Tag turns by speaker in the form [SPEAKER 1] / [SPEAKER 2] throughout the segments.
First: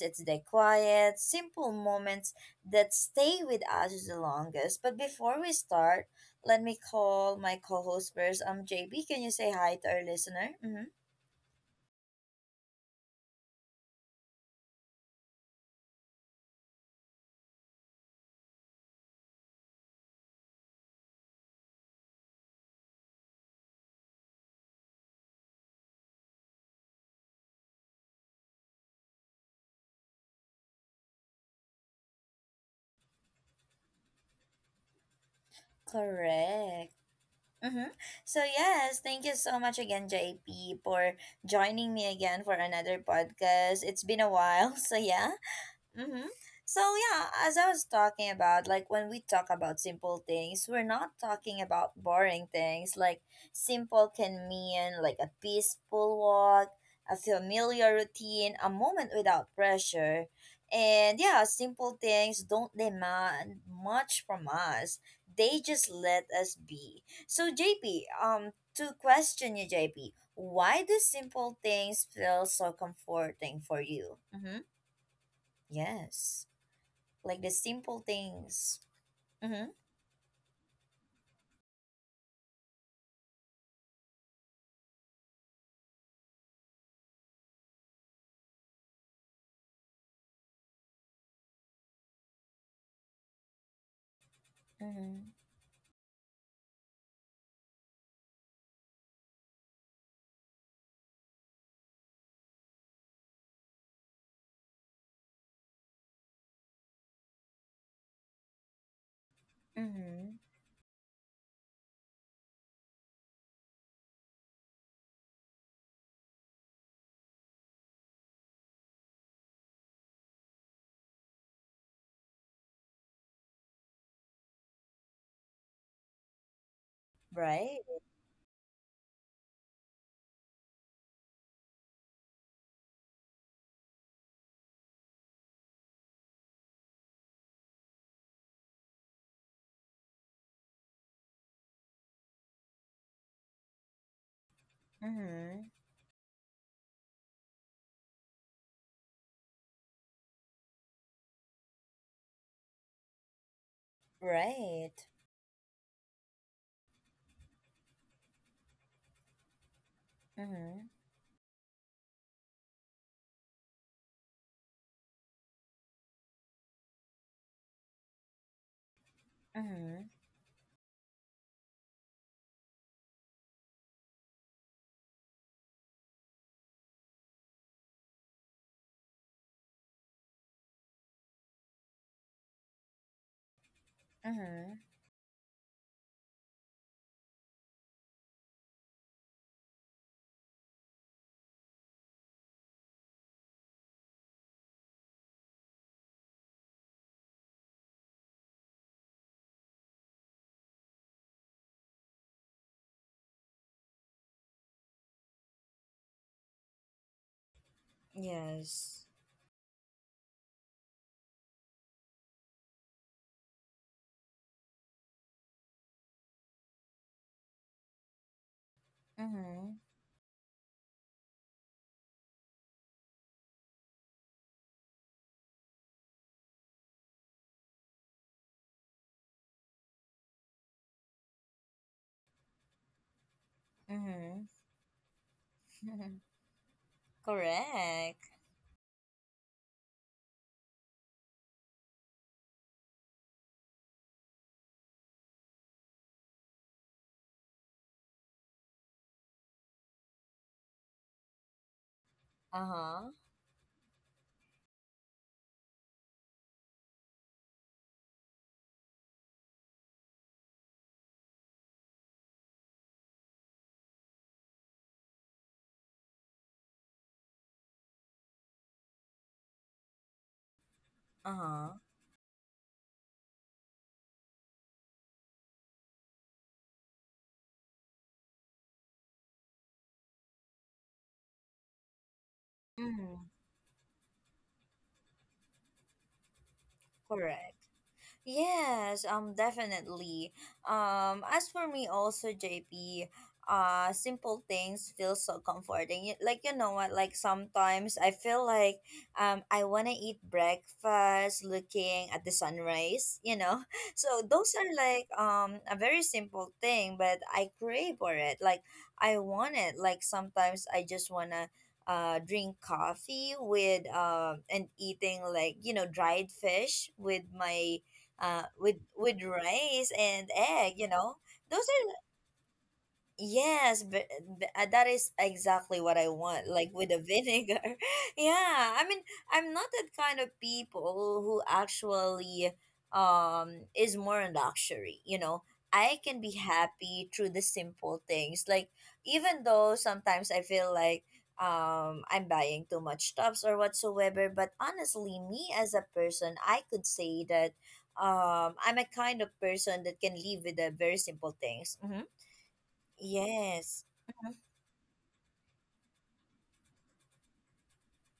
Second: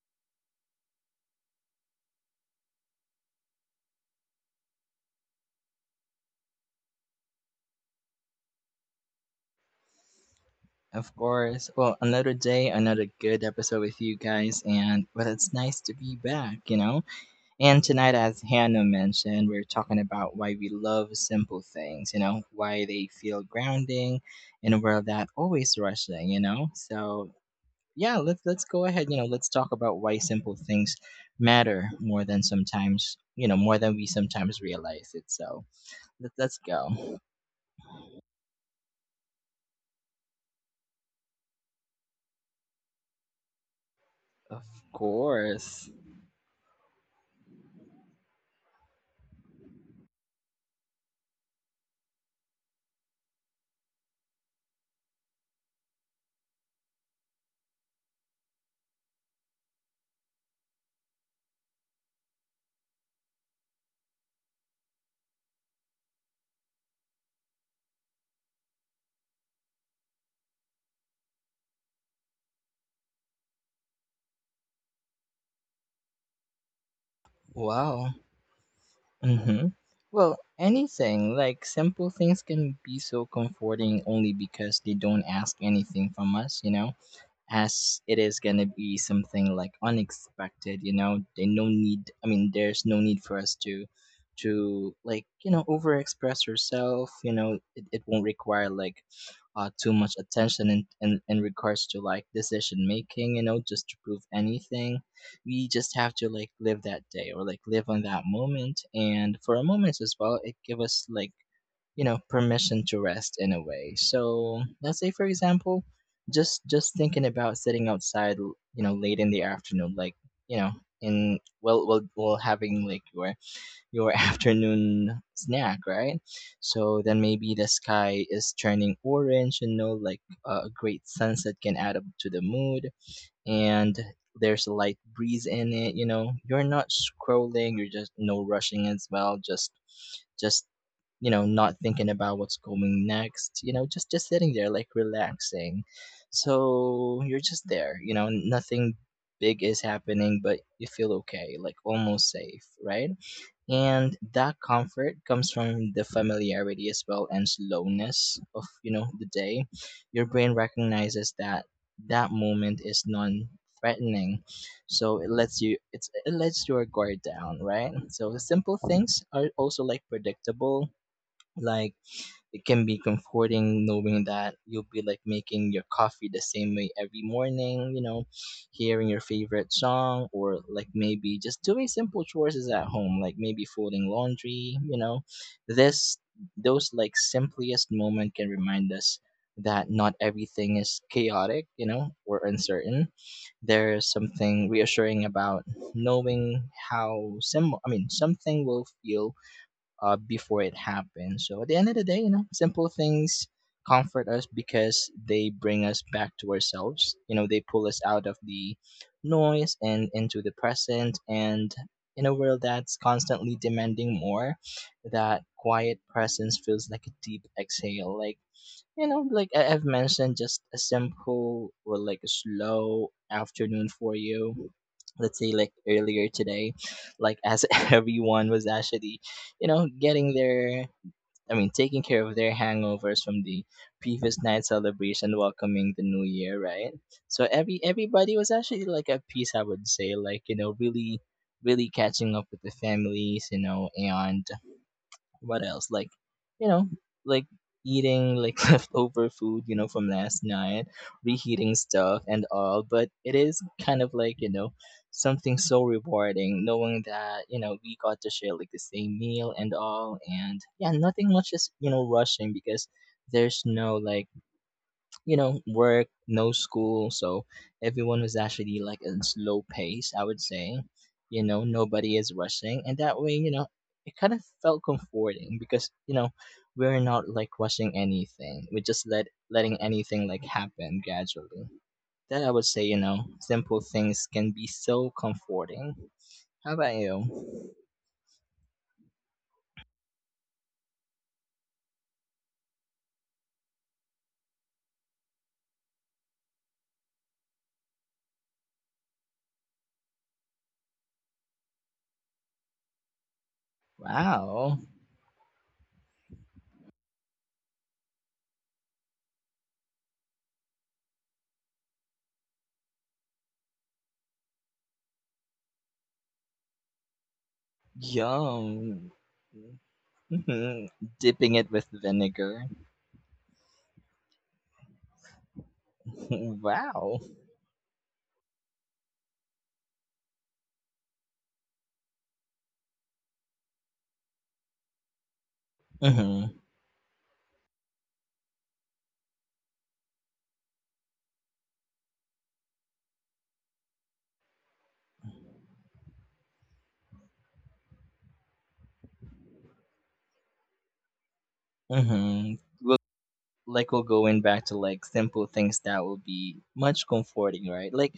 [SPEAKER 1] it's the quiet, simple moments that stay with us the longest. But before we start, let me call my co host first. JP, can you say hi to our listener? Mm-hmm.
[SPEAKER 2] Of course. Well, another day, another good episode with you guys, and well, it's nice to be back. And tonight, as Hannah mentioned, we're talking about why we love simple things, why they feel grounding in a world that always rushing. So yeah, let's go ahead, let's talk about why simple things matter more than sometimes, more than we sometimes realize it. So let's
[SPEAKER 1] Correct.
[SPEAKER 2] go.
[SPEAKER 1] Mm-hmm. So yes, thank you so much again, JP, for joining me again for another podcast. It's been a while,
[SPEAKER 2] Of
[SPEAKER 1] so yeah.
[SPEAKER 2] course.
[SPEAKER 1] Mm-hmm. So yeah, as I was talking about, like when we talk about simple things, we're not talking about boring things. Like simple can mean like a peaceful walk, a familiar routine, a moment without pressure. And yeah, simple things don't demand much from us. They just let us be. So JP, to question you JP, why do simple things feel so comforting for you? Mm-hmm. Yes, like the simple
[SPEAKER 2] Wow.
[SPEAKER 1] things. Mm-hmm.
[SPEAKER 2] Mm-hmm. Well, anything, like simple things can be so comforting only because they don't ask anything from us? As it is going to be something like unexpected. They no need. I mean, there's no need for us to
[SPEAKER 1] Mm-hmm.
[SPEAKER 2] like overexpress yourself. It won't require like too much attention in regards to like decision making, just to prove anything. We just have to like live that day or like live on that moment, and for a moment as
[SPEAKER 1] Mm-hmm.
[SPEAKER 2] well it give us like permission to rest in a way. So let's say for example, just thinking about sitting outside you know late in the afternoon, like you know, in well having like your afternoon snack, right? So then maybe the
[SPEAKER 1] Right.
[SPEAKER 2] sky is turning orange, you know, like a great sunset can add up to the mood. And there's a light breeze in it, you know, you're not scrolling, you're just no rushing as well, just you know not thinking about what's going next, you know, just sitting there like
[SPEAKER 1] Mm-hmm.
[SPEAKER 2] relaxing. So you're just there, you know, nothing big is happening, but you feel okay, like almost safe, right? And that
[SPEAKER 1] Right.
[SPEAKER 2] comfort comes from the familiarity as well and slowness of, you know, the day. Your brain
[SPEAKER 1] Mm-hmm.
[SPEAKER 2] recognizes that that moment is non threatening, so it lets your guard down, right? So the simple things are also like
[SPEAKER 1] Mm-hmm.
[SPEAKER 2] predictable. Like it can be comforting knowing that you'll be like making your coffee the same way every morning, you know, hearing your favorite song, or like maybe just doing simple chores is at home, like maybe folding
[SPEAKER 1] Mm-hmm.
[SPEAKER 2] laundry, you know. This those like simplest moment can remind us that not everything is chaotic, you know, or uncertain. There is something reassuring about knowing how something will feel before it happens. So at the end of the day, you know, simple things comfort us because they bring us back to ourselves. You know, they pull us out of the
[SPEAKER 1] Yes.
[SPEAKER 2] noise and into the present. And in a world that's constantly demanding more, that quiet presence feels like a deep exhale. Like you know, like
[SPEAKER 1] Mm-hmm.
[SPEAKER 2] I've mentioned, just a simple or like a slow afternoon for you. Let's say like earlier today, like as everyone was actually, you know, getting their, I mean, taking care of their hangovers from the previous
[SPEAKER 1] Mm-hmm.
[SPEAKER 2] night celebration, welcoming the new year, right? So
[SPEAKER 1] Correct.
[SPEAKER 2] everybody was actually like at peace, I would say, like you know, really, really catching up with the families, you know, and what else? Like, you know, like eating like leftover food, you know, from last night, reheating stuff and all.
[SPEAKER 1] Uh-huh.
[SPEAKER 2] But it is kind of like, you know, something so rewarding knowing that, you know, we got to share like the same meal and all. And yeah, nothing much is, you know, rushing because there's no like you know, work, no school. So everyone was actually like in slow pace, I would say. You know,
[SPEAKER 1] Uh-huh.
[SPEAKER 2] nobody is rushing. And that way, you know, it kind of felt comforting because, you know, we're not like rushing anything. We're just letting anything like happen gradually. That I would say, you know,
[SPEAKER 1] Mm-hmm.
[SPEAKER 2] simple things can be so comforting. How about
[SPEAKER 1] Correct.
[SPEAKER 2] you?
[SPEAKER 1] Yes, definitely. As for me also, JP, simple things feel so comforting. Like you know what, like sometimes I feel like I wanna eat breakfast looking at the sunrise, you know. So those are
[SPEAKER 2] Wow.
[SPEAKER 1] like a very simple thing, but I crave for it. Like I want it. Like sometimes I just wanna drink coffee with and eating like you know dried fish with my with
[SPEAKER 2] Yum.
[SPEAKER 1] with rice and egg. You
[SPEAKER 2] Mhm.
[SPEAKER 1] know,
[SPEAKER 2] Dipping
[SPEAKER 1] those
[SPEAKER 2] it with
[SPEAKER 1] are —
[SPEAKER 2] vinegar.
[SPEAKER 1] yes, but that is exactly what I want, like with the
[SPEAKER 2] Wow.
[SPEAKER 1] vinegar. Yeah, I mean, I'm not that kind of people who actually is more on luxury, you know. I can be
[SPEAKER 2] Mhm.
[SPEAKER 1] happy through the simple things. Like even though sometimes I feel like I'm buying too much stuffs or whatsoever, but honestly, me as a person, I could say that I'm a kind of person that can live with the very simple things. Mhm.
[SPEAKER 2] Mm-hmm. We'll,
[SPEAKER 1] Yes.
[SPEAKER 2] like we're
[SPEAKER 1] Mhm.
[SPEAKER 2] going back to like simple things that will be much comforting, right? Like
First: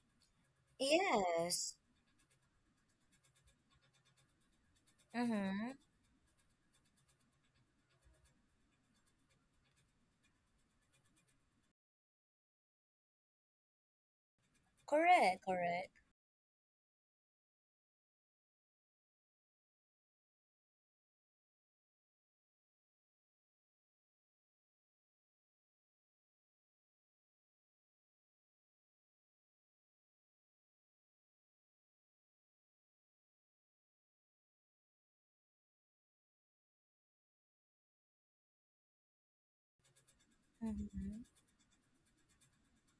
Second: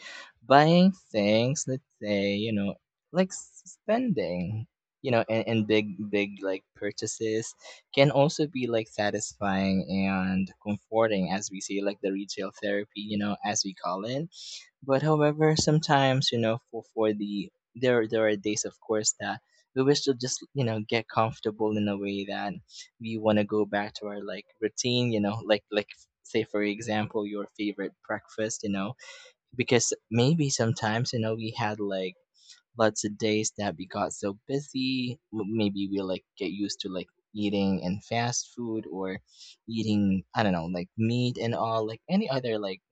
[SPEAKER 2] buying things,
[SPEAKER 1] Yes.
[SPEAKER 2] let's say, you know, like spending, you know, and,
[SPEAKER 1] Mhm.
[SPEAKER 2] big, big like purchases can also be like satisfying and comforting, as we say, like the retail therapy, you know, as we call it. But
[SPEAKER 1] Correct,
[SPEAKER 2] however,
[SPEAKER 1] correct.
[SPEAKER 2] sometimes you know, for there are days, of course, that we wish to just you know get comfortable in a way that we want to go back to our like routine. You know, like say for example, your favorite breakfast. You know, because maybe sometimes you know we had like lots of days that we got so busy. Maybe we like get used to like eating and fast food or eating I don't know like
[SPEAKER 1] Mhm.
[SPEAKER 2] meat and all like any other like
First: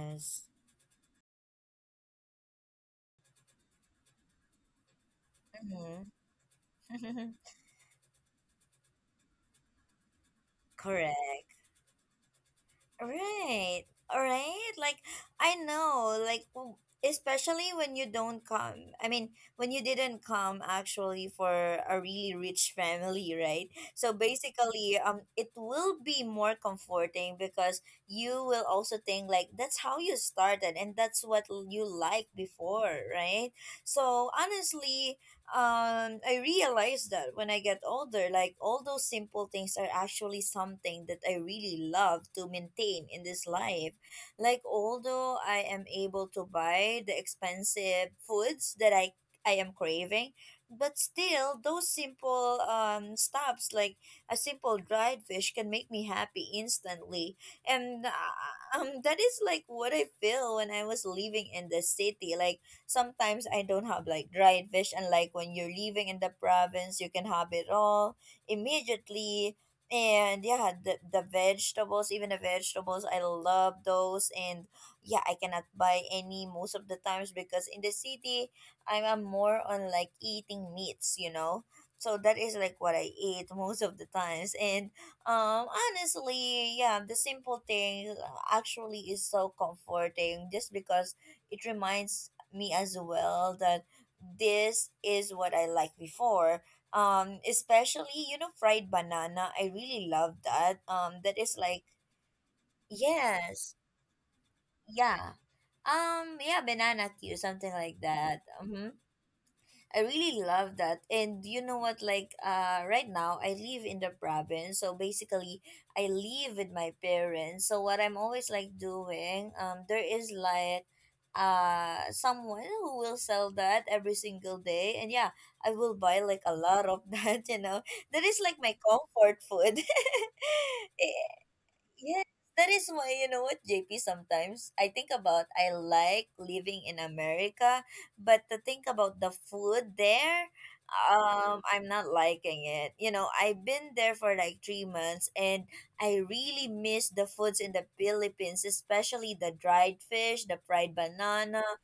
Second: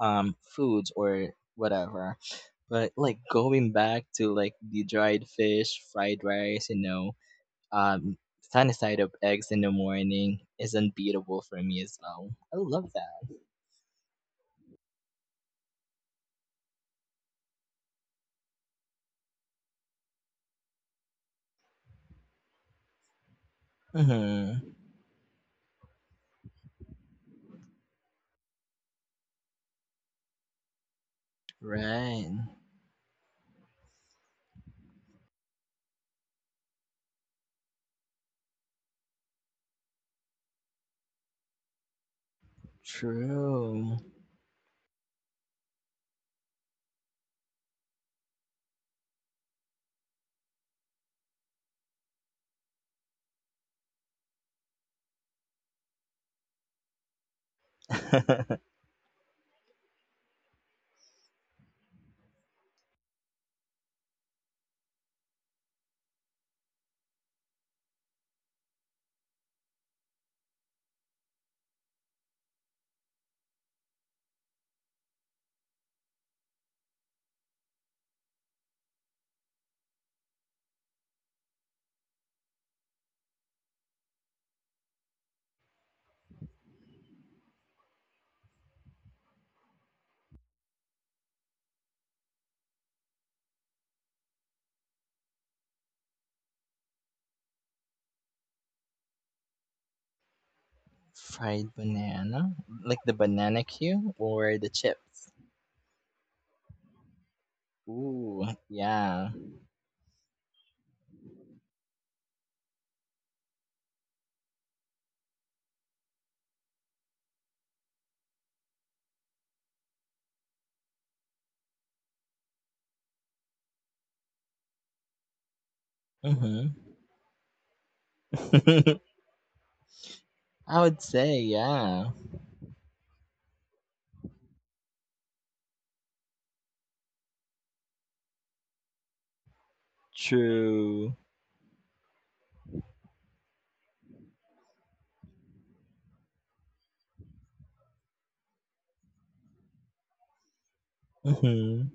[SPEAKER 2] foods or whatever. But like going back to like the dried fish, fried rice, you know,
[SPEAKER 1] Mhm.
[SPEAKER 2] um sunny side up eggs in the morning is unbeatable
[SPEAKER 1] Correct.
[SPEAKER 2] for me as well. I love that.
[SPEAKER 1] Right, right. Like I know, like especially when you don't come. I mean, when you didn't come actually for a really rich family, right? So
[SPEAKER 2] Mm-hmm.
[SPEAKER 1] basically, it will be more comforting because you will also think like that's how you started and that's what you
[SPEAKER 2] Right.
[SPEAKER 1] liked before, right? So honestly, I realized that when I get older, like all those simple things are actually something that I really love to maintain in this life.
[SPEAKER 2] True.
[SPEAKER 1] Like although I am able to buy the expensive foods that I am craving, but still those simple stops like a simple dried fish can make me happy instantly. And that is like what I feel when I was living in the city. Like sometimes I don't have like dried fish, and like when you're living in the province, you can have it all immediately. And yeah, the vegetables, even the vegetables, I love those. And yeah, I cannot buy any most of the times because in the city, I'm more on like eating meats, you know? So that is like what I eat most of the times. And honestly, yeah, the simple thing actually is so comforting just because it reminds me as well that this is what I liked before. Especially, you know, fried banana. I really love that. That is
[SPEAKER 2] Fried
[SPEAKER 1] like,
[SPEAKER 2] banana? Like the banana
[SPEAKER 1] yes,
[SPEAKER 2] cue or the chips?
[SPEAKER 1] yeah. Yeah, banana Q, something like
[SPEAKER 2] Ooh,
[SPEAKER 1] that. Mhm.
[SPEAKER 2] yeah.
[SPEAKER 1] I really love that. And you know what? Like, right now I live in the province, so basically I live with my parents. So what I'm always like doing, there is like, someone who will sell that every single day, and yeah, I will buy like a
[SPEAKER 2] Mm-hmm.
[SPEAKER 1] lot of that. You know, that is like my comfort food.
[SPEAKER 2] I would say, yeah.
[SPEAKER 1] Yes, that is why you know what, JP, sometimes I think about I like living in America, but to think about the food there,
[SPEAKER 2] True.
[SPEAKER 1] I'm not liking it. You know, I've been there for like 3 months and I really miss the foods in the Philippines, especially the dried fish, the fried banana,
[SPEAKER 2] Mm-hmm.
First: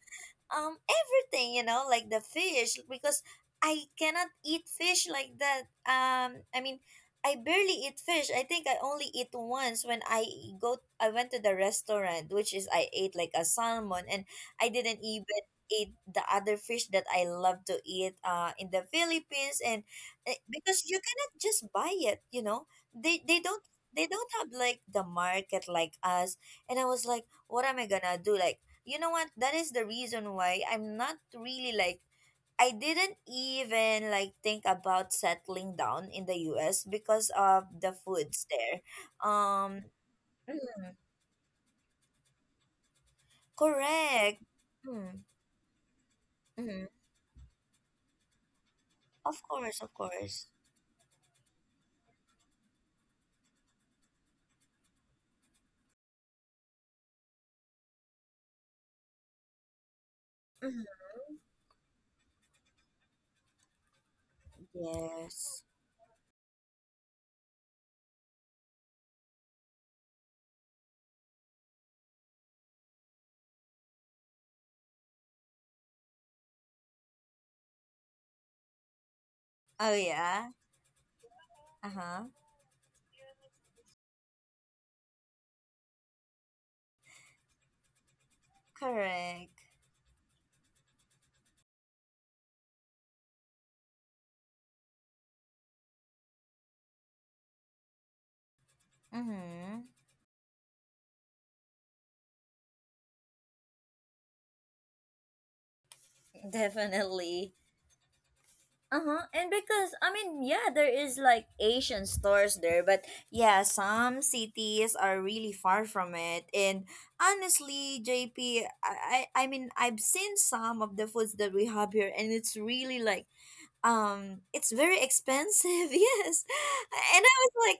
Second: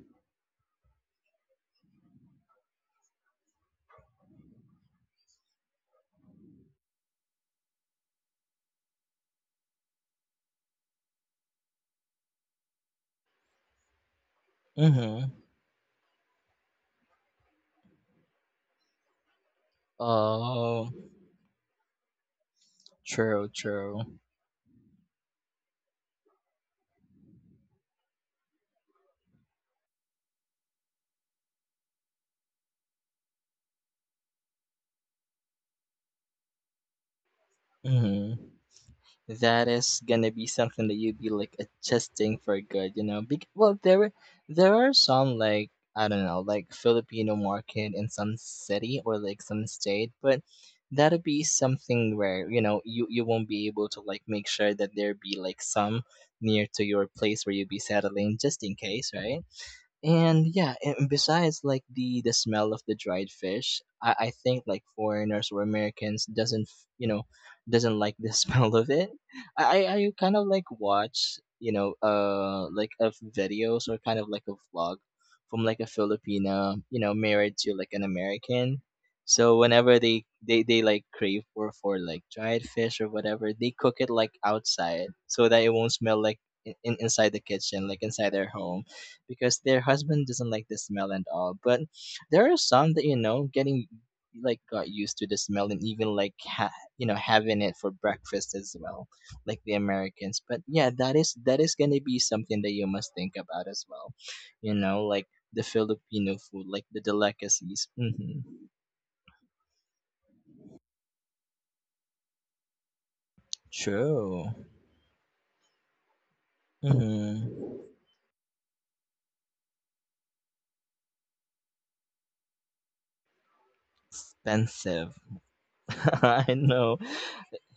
[SPEAKER 1] everything you know like the fish because I cannot eat fish like that, I mean, I barely eat fish. I think I only eat once when I went to the restaurant, which is I ate like a salmon, and I didn't
[SPEAKER 2] Mm-hmm.
[SPEAKER 1] even eat the other fish that I love to eat in the Philippines. And eh, because
[SPEAKER 2] Oh,
[SPEAKER 1] you cannot just buy it, you know, they
[SPEAKER 2] true,
[SPEAKER 1] don't — they
[SPEAKER 2] true.
[SPEAKER 1] don't have like the market like us. And I was like, what am I gonna do? Like, you know what, that is the reason why I'm not really like — I didn't even like think about settling down in the US because of the foods
[SPEAKER 2] Hmm.
[SPEAKER 1] there.
[SPEAKER 2] That
[SPEAKER 1] um
[SPEAKER 2] is gonna be something
[SPEAKER 1] mm,
[SPEAKER 2] that you'd be like adjusting for good, you know. Bec Well,
[SPEAKER 1] correct.
[SPEAKER 2] there are
[SPEAKER 1] mm,
[SPEAKER 2] some like I don't know, like
[SPEAKER 1] mm,
[SPEAKER 2] Filipino market in some city or
[SPEAKER 1] of
[SPEAKER 2] like some
[SPEAKER 1] course, of
[SPEAKER 2] state,
[SPEAKER 1] course.
[SPEAKER 2] but that'll be something where you know you you won't be able to like make sure that there be like some near to your place where you'll be settling, just in case, right? And yeah,
[SPEAKER 1] mm,
[SPEAKER 2] and besides like the smell of the dried fish, I think like foreigners
[SPEAKER 1] yes.
[SPEAKER 2] or Americans doesn't you know doesn't like the smell of it. I kind of like watch you know like of videos or kind of like a vlog from like a Filipina you know married to like an American. So
[SPEAKER 1] Oh
[SPEAKER 2] whenever they
[SPEAKER 1] yeah.
[SPEAKER 2] they they like crave for
[SPEAKER 1] Uh-huh.
[SPEAKER 2] like dried fish or whatever, they cook it like outside so that it won't smell like inside the kitchen like inside their home
[SPEAKER 1] Correct.
[SPEAKER 2] because their husband doesn't like the smell and all. But there are some that you know getting like got used to the smell and even like you know having it for breakfast as well, like the
[SPEAKER 1] Mm-hmm.
[SPEAKER 2] Americans. But yeah, that is gonna be something that you must think about as well. You know, like the Filipino food, like the
[SPEAKER 1] Definitely.
[SPEAKER 2] delicacies. Hmm.
[SPEAKER 1] Uh-huh. And because I mean, yeah, there is like Asian stores there, but yeah, some
[SPEAKER 2] True.
[SPEAKER 1] cities are really far from it. And
[SPEAKER 2] Hmm.
[SPEAKER 1] honestly, JP, I mean, I've seen some of the foods that we have here and it's really like it's very
[SPEAKER 2] Expensive.
[SPEAKER 1] expensive. Yes.
[SPEAKER 2] I know.
[SPEAKER 1] And I was like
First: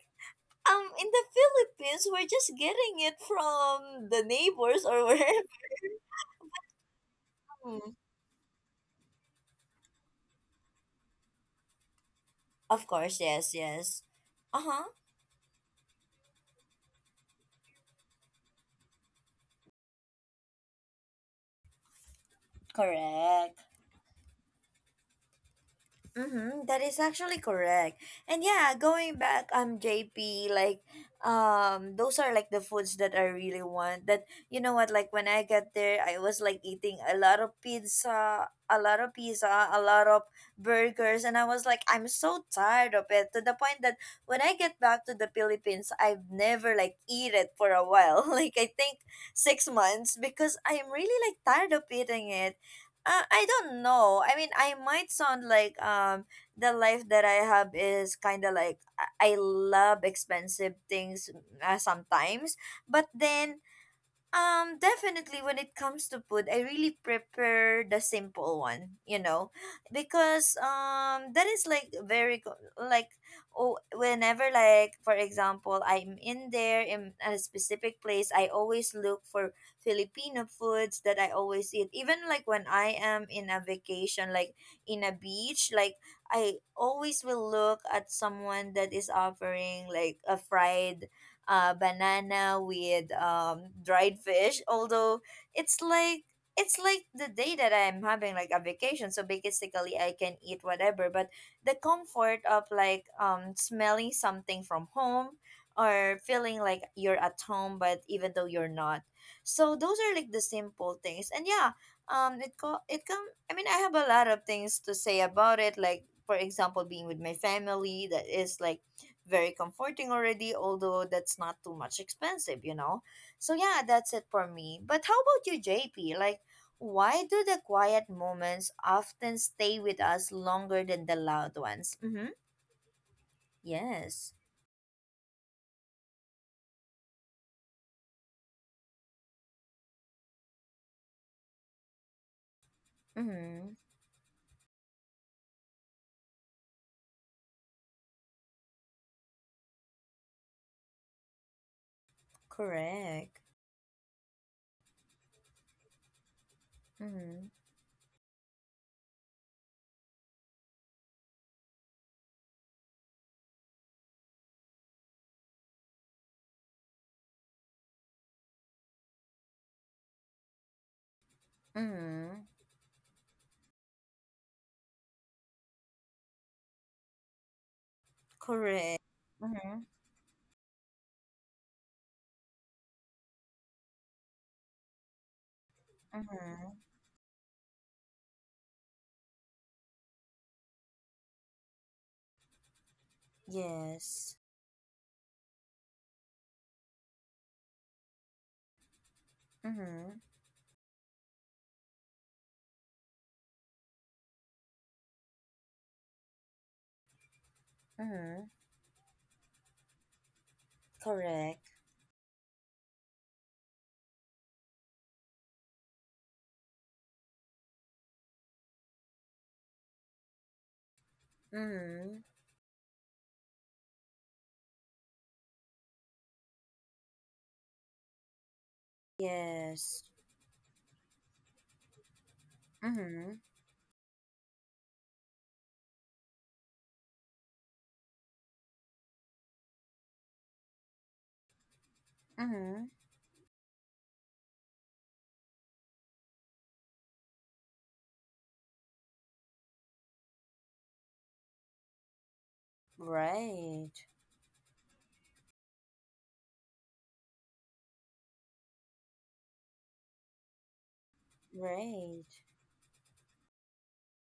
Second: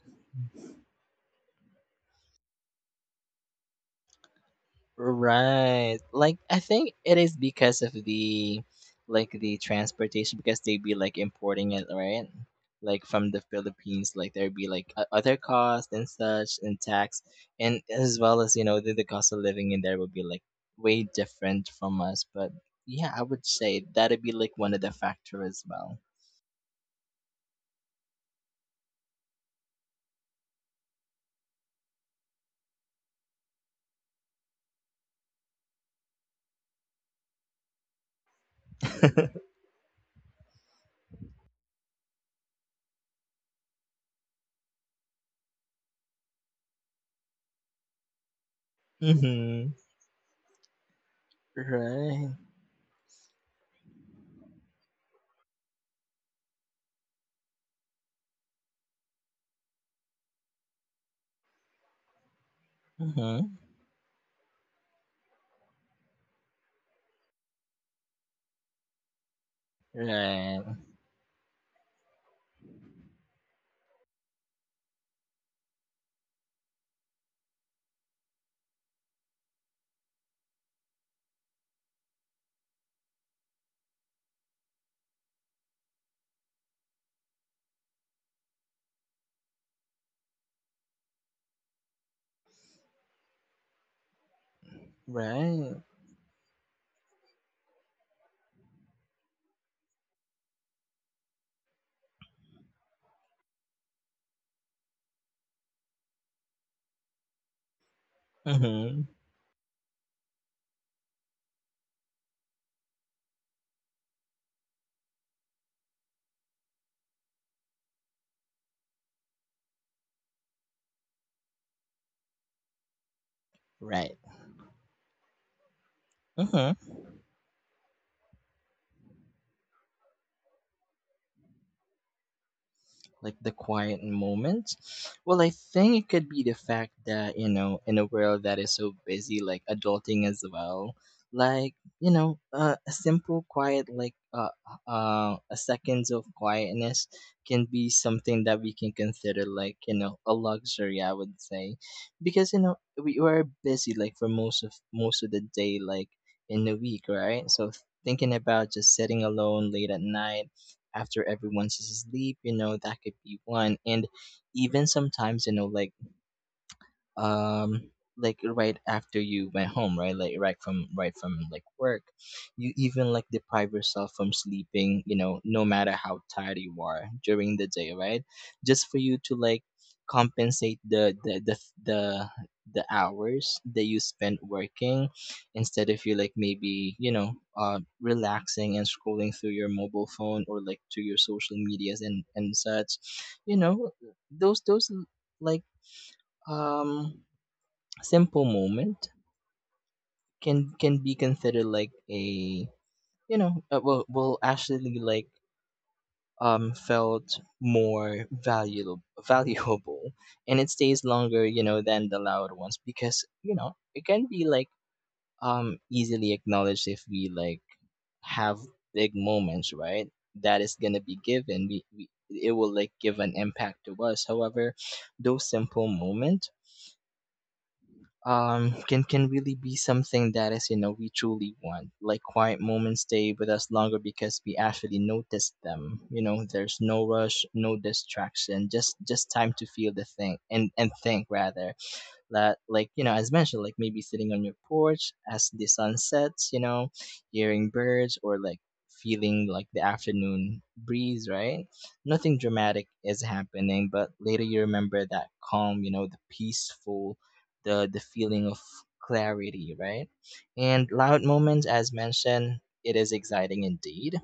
[SPEAKER 1] in the Philippines, we're just getting it from the neighbors or wherever.
[SPEAKER 2] Right. Like I think it is because of the like the transportation because they'd be like importing it, right?
[SPEAKER 1] Of
[SPEAKER 2] Like
[SPEAKER 1] course,
[SPEAKER 2] from the
[SPEAKER 1] yes, yes.
[SPEAKER 2] Philippines, like there'd be
[SPEAKER 1] Uh-huh.
[SPEAKER 2] like other costs and such and tax and as well as, you know, the cost of living in there would be like way different from us. But yeah, I would
[SPEAKER 1] Correct.
[SPEAKER 2] say that'd be like one of the factor as well.
[SPEAKER 1] Mm-hmm, that is actually correct. And yeah, going back, JP, like, those are like the foods that I really want. That you know what, like when I get there, I was like eating a lot of pizza, a lot of pizza, a lot of burgers, and I was like, I'm so tired of it to the point that when I get back to the Philippines, I've never like eat it for a while. Like I think six
[SPEAKER 2] Mm-hmm.
[SPEAKER 1] months because I'm really like tired of eating
[SPEAKER 2] Right.
[SPEAKER 1] it. I don't know. I mean, I might sound like the life that I have is kind of like I love expensive things sometimes, but then
[SPEAKER 2] Hmm.
[SPEAKER 1] definitely when it comes to food, I really prepare the simple one, you know, because
[SPEAKER 2] Right.
[SPEAKER 1] that is like very like oh whenever like for example I'm in there in a specific place, I always look for Filipino foods that I always eat. Even like when I am in a vacation, like in a beach, like I always will look at someone that is offering like a fried banana with dried fish. Although
[SPEAKER 2] Right.
[SPEAKER 1] it's like — it's like the day that I'm having like a vacation, so basically I can eat whatever. But the comfort of like smelling something from home or feeling like you're at home, but even though you're not.
[SPEAKER 2] Hmm.
[SPEAKER 1] So those are like the simple things, and yeah, it come. I mean, I have a lot of things to say about it, like. For example, being with my family, that is like very comforting already, although that's not too much expensive, you know? So, yeah, that's
[SPEAKER 2] Right.
[SPEAKER 1] it for me. But how about you, JP? Like,
[SPEAKER 2] Mhm.
[SPEAKER 1] why do the quiet moments often stay with us longer than the loud ones? Mm-hmm.
[SPEAKER 2] Like the quiet
[SPEAKER 1] Yes.
[SPEAKER 2] moments? Well, I think it could be the fact that, you know, in a world that is so busy, like adulting as well, like, you know, a simple
[SPEAKER 1] Mm-hmm.
[SPEAKER 2] quiet, like a seconds of quietness can be something that we can consider like, you know, a luxury, I would say. Because, you know, we
[SPEAKER 1] Correct.
[SPEAKER 2] are busy like for most of the day, like in the week,
[SPEAKER 1] Mm-hmm.
[SPEAKER 2] right? So thinking about just sitting alone late at night after everyone's asleep, you know, that could be one. And even sometimes, you know, um like right after you went home right like right from like work,
[SPEAKER 1] Mm-hmm.
[SPEAKER 2] you even like deprive yourself from sleeping you know no matter how tired you are during the day right just
[SPEAKER 1] Correct.
[SPEAKER 2] for you to like
[SPEAKER 1] Mm-hmm.
[SPEAKER 2] compensate the, the hours that you spent working instead of you like
[SPEAKER 1] Mm-hmm.
[SPEAKER 2] maybe you know relaxing and scrolling through your mobile phone or like to your social medias and such you know
[SPEAKER 1] Yes.
[SPEAKER 2] those like um simple moment
[SPEAKER 1] Mm-hmm.
[SPEAKER 2] can be considered like a you know will actually like felt more
[SPEAKER 1] Mm-hmm.
[SPEAKER 2] valuable and it stays longer you
[SPEAKER 1] Correct.
[SPEAKER 2] know than the loud ones because you know it can be like easily acknowledged if we like have big moments right that is gonna be given we
[SPEAKER 1] Mm-hmm.
[SPEAKER 2] it will like give an impact to us however those simple moment. Can really be
[SPEAKER 1] Yes.
[SPEAKER 2] something that is, you know, we truly want. Like, quiet moments
[SPEAKER 1] Mm-hmm.
[SPEAKER 2] stay with us longer because we actually notice them. You know, there's no rush, no distraction, just time to feel the thing and think rather that,
[SPEAKER 1] Mm-hmm.
[SPEAKER 2] like, you know, as mentioned, like maybe sitting on your porch as the sun sets, you know, hearing birds, or like feeling like the afternoon breeze, right? Nothing dramatic is happening,
[SPEAKER 1] Right.
[SPEAKER 2] but later you remember that calm, you know, the peaceful, the feeling of clarity, right? And loud moments, as
[SPEAKER 1] Right.
[SPEAKER 2] mentioned, it is exciting indeed,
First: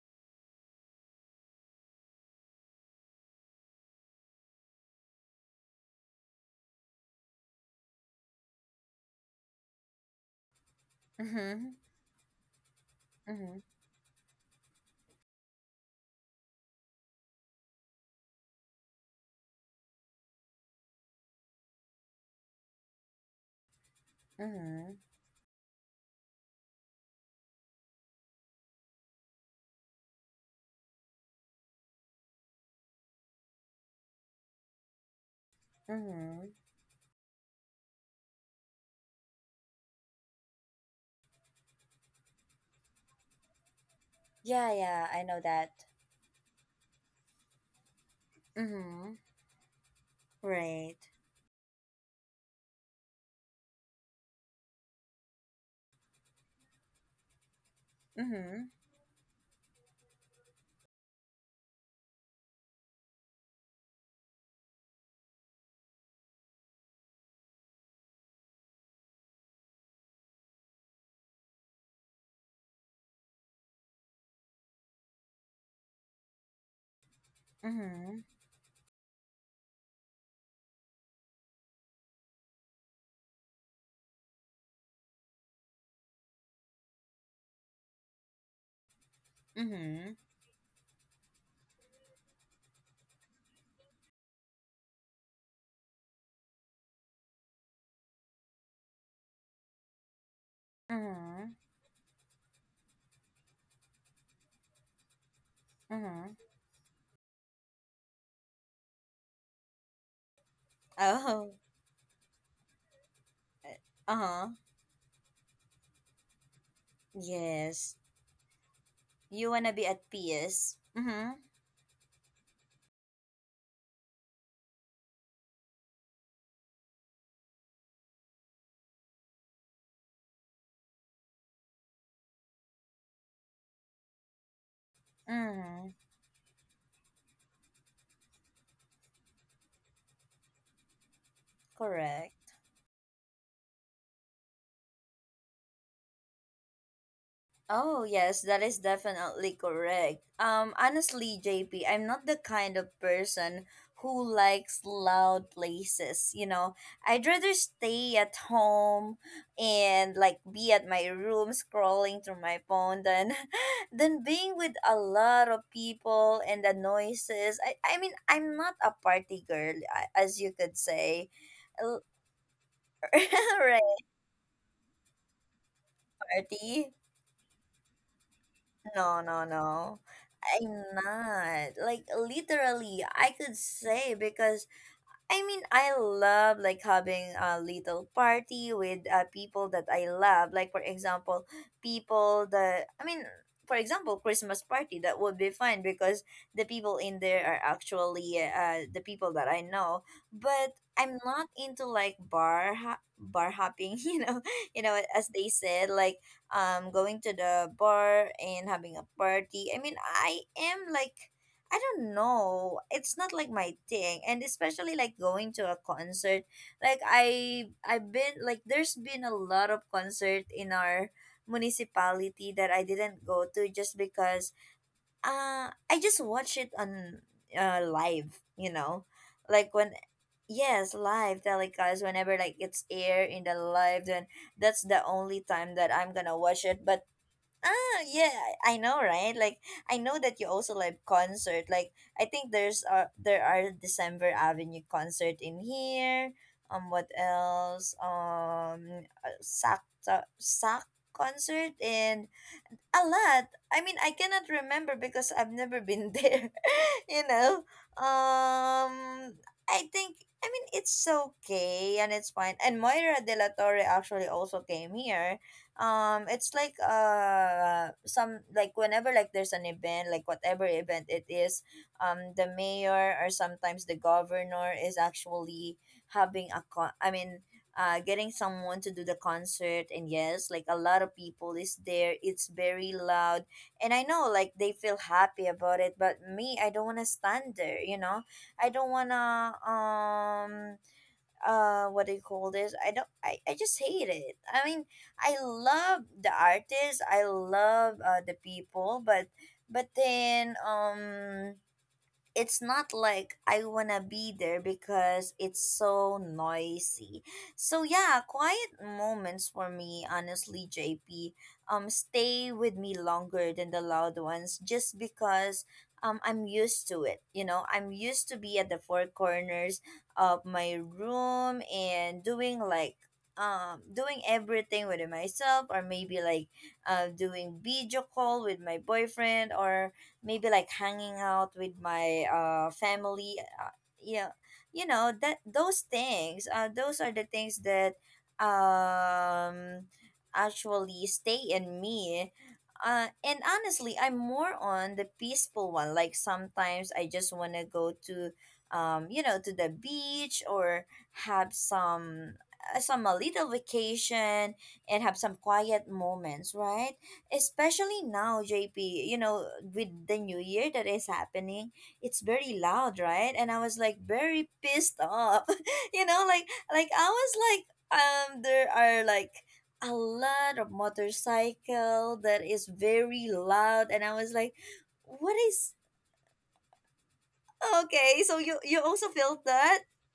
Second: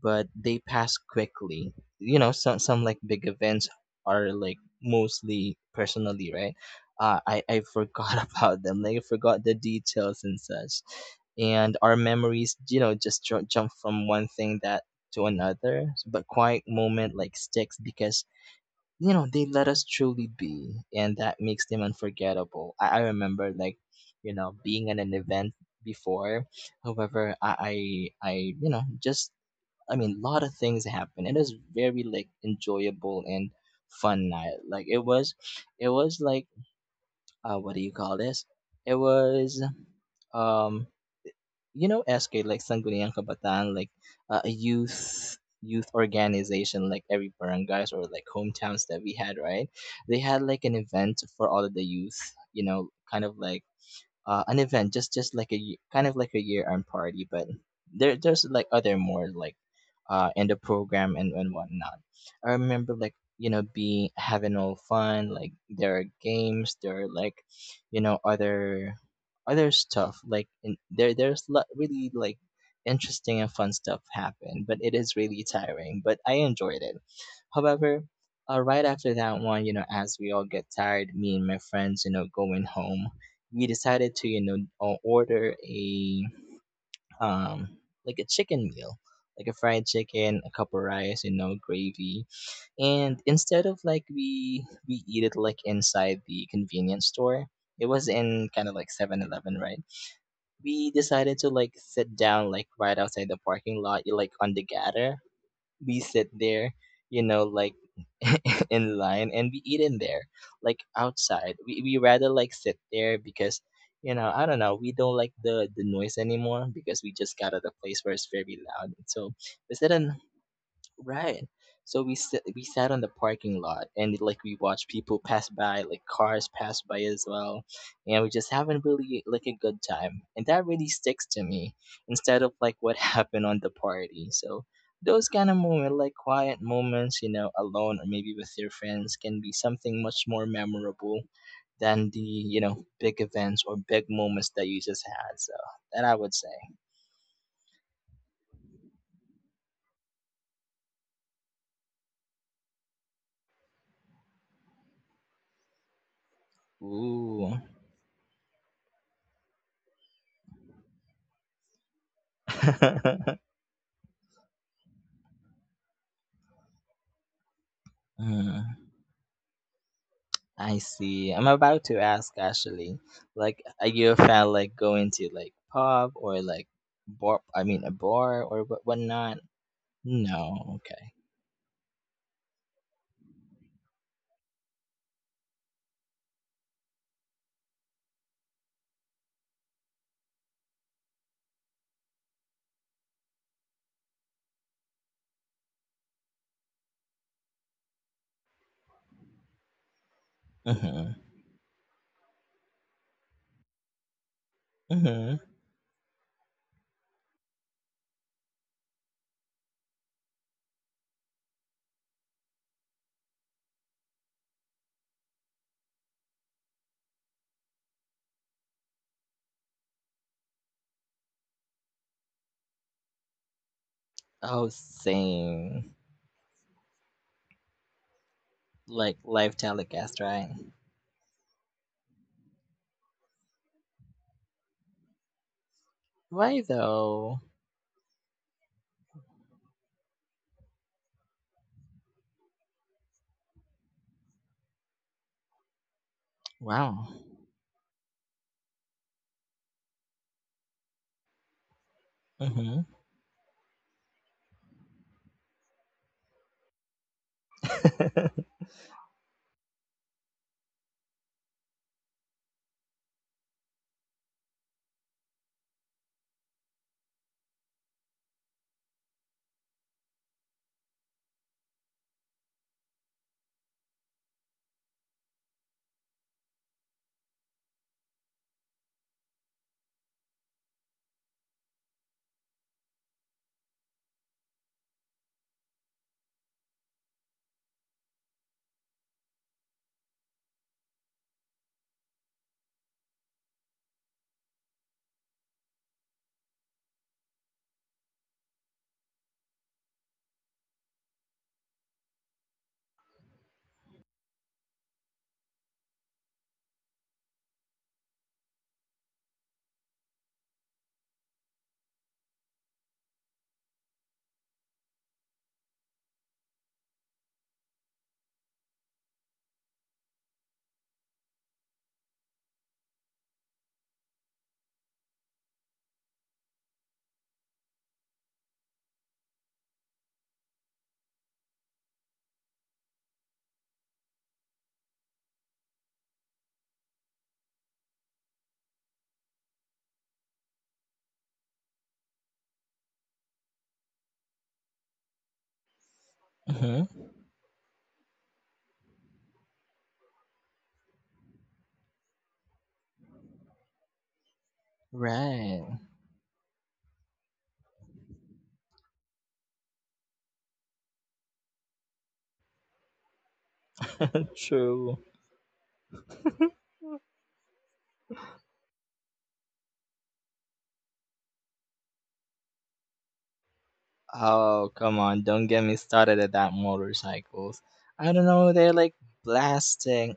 [SPEAKER 2] but they pass quickly. You know, some like big events are like mostly personally, right? I forgot about them. Like, I forgot the details and such,
[SPEAKER 1] Mm-hmm.
[SPEAKER 2] and our memories, you know, just
[SPEAKER 1] Mm-hmm.
[SPEAKER 2] jump from one thing that to another. But quiet moment like sticks because, you know, they let us truly be, and that makes them unforgettable. I remember like, you know, being
[SPEAKER 1] Mm-hmm.
[SPEAKER 2] at an event before. However, I you know, just I mean, a lot of things happen. It is very like enjoyable and fun night. Like it was like,
[SPEAKER 1] Mm-hmm.
[SPEAKER 2] what do you call this? It was, um, you know, SK, like Sangguniang Kabataan, like, a
[SPEAKER 1] Yeah, yeah, I
[SPEAKER 2] youth,
[SPEAKER 1] know that.
[SPEAKER 2] youth organization like every barangays or like hometowns that
[SPEAKER 1] Mm-hmm.
[SPEAKER 2] we had, right? They had like an
[SPEAKER 1] Right.
[SPEAKER 2] event for all of the youth, you know, kind of like, an event, just like a kind of like a year end party, but there's
[SPEAKER 1] Mm-hmm.
[SPEAKER 2] like other more like, in the program and whatnot. I remember, like, you know, being having all fun. Like, there are games, there are like, you know, other other stuff. Like in, there's lot really like interesting and fun stuff happen, but it is really tiring. But I enjoyed it. However,
[SPEAKER 1] Mm-hmm.
[SPEAKER 2] right after that one, you know, as we all get tired, me and my friends, you know, going home, we decided to, you know, order a um like a chicken meal, like a fried
[SPEAKER 1] Mm-hmm.
[SPEAKER 2] chicken, a cup of rice, you know, gravy. And instead of like we eat it like inside the convenience store, it was in kind of like 7-Eleven, right, we decided to
[SPEAKER 1] Mm-hmm.
[SPEAKER 2] like sit down like right outside the parking lot, like on the gutter. We sit
[SPEAKER 1] Mm-hmm.
[SPEAKER 2] there, you know, like in line, and we eat in there, like
[SPEAKER 1] Oh.
[SPEAKER 2] outside. We rather like sit there because, you know, I
[SPEAKER 1] Huh.
[SPEAKER 2] don't know, we don't like the noise anymore because we just got at a
[SPEAKER 1] Yes.
[SPEAKER 2] place where it's very loud. So
[SPEAKER 1] You wanna
[SPEAKER 2] we
[SPEAKER 1] be
[SPEAKER 2] sit
[SPEAKER 1] at
[SPEAKER 2] in.
[SPEAKER 1] peace. Mm-hmm.
[SPEAKER 2] Right. So we sit, we sat on the parking lot, and like we watched people pass by, like cars pass by as well, and we just having really like a good time, and that really sticks to me instead of like what happened on the party. So those kind of
[SPEAKER 1] Mm-hmm.
[SPEAKER 2] moments, like quiet moments, you know, alone or maybe with your friends, can be something much more memorable than the,
[SPEAKER 1] Correct.
[SPEAKER 2] you know, big events or big moments that you just had. So that I would say.
[SPEAKER 1] Oh, yes, that is definitely correct. Honestly, J, am not the kind of person who likes loud places, you know. I'd rather
[SPEAKER 2] Ooh.
[SPEAKER 1] stay at home and like be at my room scrolling through my phone than than being with a lot of people and the noises. I mean, I'm not
[SPEAKER 2] Mm.
[SPEAKER 1] a party girl, as you
[SPEAKER 2] I
[SPEAKER 1] could
[SPEAKER 2] see.
[SPEAKER 1] say.
[SPEAKER 2] I'm about to ask actually. Like, are
[SPEAKER 1] Right,
[SPEAKER 2] you a fan like going to like pub or like
[SPEAKER 1] party.
[SPEAKER 2] bar? I mean, a bar or
[SPEAKER 1] No,
[SPEAKER 2] whatnot?
[SPEAKER 1] no, no. I'm
[SPEAKER 2] No. Okay.
[SPEAKER 1] not. Like literally, I could say because I mean, I love like having a little party with people that I love. Like for example, people that I mean, for example, Christmas party that would be fun because the people in there are actually the people that I know. But
[SPEAKER 2] Mhm.
[SPEAKER 1] I'm not into like bar hopping. You know as
[SPEAKER 2] Mhm.
[SPEAKER 1] they said, like going to the bar and having a party. I mean, I am like I don't know. It's not like my thing, and especially like going to a concert. Like I've been like there's been a lot of concert in our municipality that I didn't go to just because
[SPEAKER 2] Oh, same.
[SPEAKER 1] I just watch it on live. You know,
[SPEAKER 2] Like live
[SPEAKER 1] like when,
[SPEAKER 2] telecast, right?
[SPEAKER 1] yes, live telecast whenever like it's air in the live, then that's the only time that I'm gonna
[SPEAKER 2] Why
[SPEAKER 1] watch it, but
[SPEAKER 2] though?
[SPEAKER 1] Ah, yeah, I know, right? Like, I know that you also like concert. Like, I think there are December Avenue concert in here. Um,
[SPEAKER 2] Wow.
[SPEAKER 1] what else? Sack concert in
[SPEAKER 2] Mhm.
[SPEAKER 1] a lot. I mean, I cannot remember because I've never been there. you know. Um I think, I mean, it's okay and it's fine. And Moira de la Torre actually also came here. It's like some, like, whenever like there's an event, like whatever event it is, the mayor or sometimes the governor is actually having a con- I mean getting someone to do the concert, and, yes, like a lot of people is there, it's very loud, and I know like they feel happy about it, but me, I don't want to stand there, you know, I don't want to, um what do you call this, I don't I just hate it, I mean, I love the artists, I love the people, but then it's not like I wanna be there because it's so noisy. So yeah, quiet moments for me, honestly, JP, stay with me longer than the loud ones just because I'm used to it. You know, I'm used to be at the four corners of my room and doing like, doing everything with myself, or maybe like doing video call with my boyfriend, or maybe like hanging out with my family, yeah, you know that those things, those are the things that um actually stay in me. And honestly, I'm more on the peaceful one. Like
[SPEAKER 2] Mhm.
[SPEAKER 1] sometimes I just want to go to the beach, or have some a little vacation, and have some
[SPEAKER 2] Right.
[SPEAKER 1] quiet moments, right? Especially now, JP, you know, with the new year that is happening, it's very loud, right? And I was like very
[SPEAKER 2] True.
[SPEAKER 1] pissed off. Like I was like, there are like a lot of motorcycle that is very loud, and I was like,
[SPEAKER 2] Oh, come on.
[SPEAKER 1] what
[SPEAKER 2] Don't get me
[SPEAKER 1] is
[SPEAKER 2] started at that motorcycles. I don't
[SPEAKER 1] okay, so
[SPEAKER 2] know.
[SPEAKER 1] you
[SPEAKER 2] They're
[SPEAKER 1] you
[SPEAKER 2] like
[SPEAKER 1] also felt that?
[SPEAKER 2] blasting.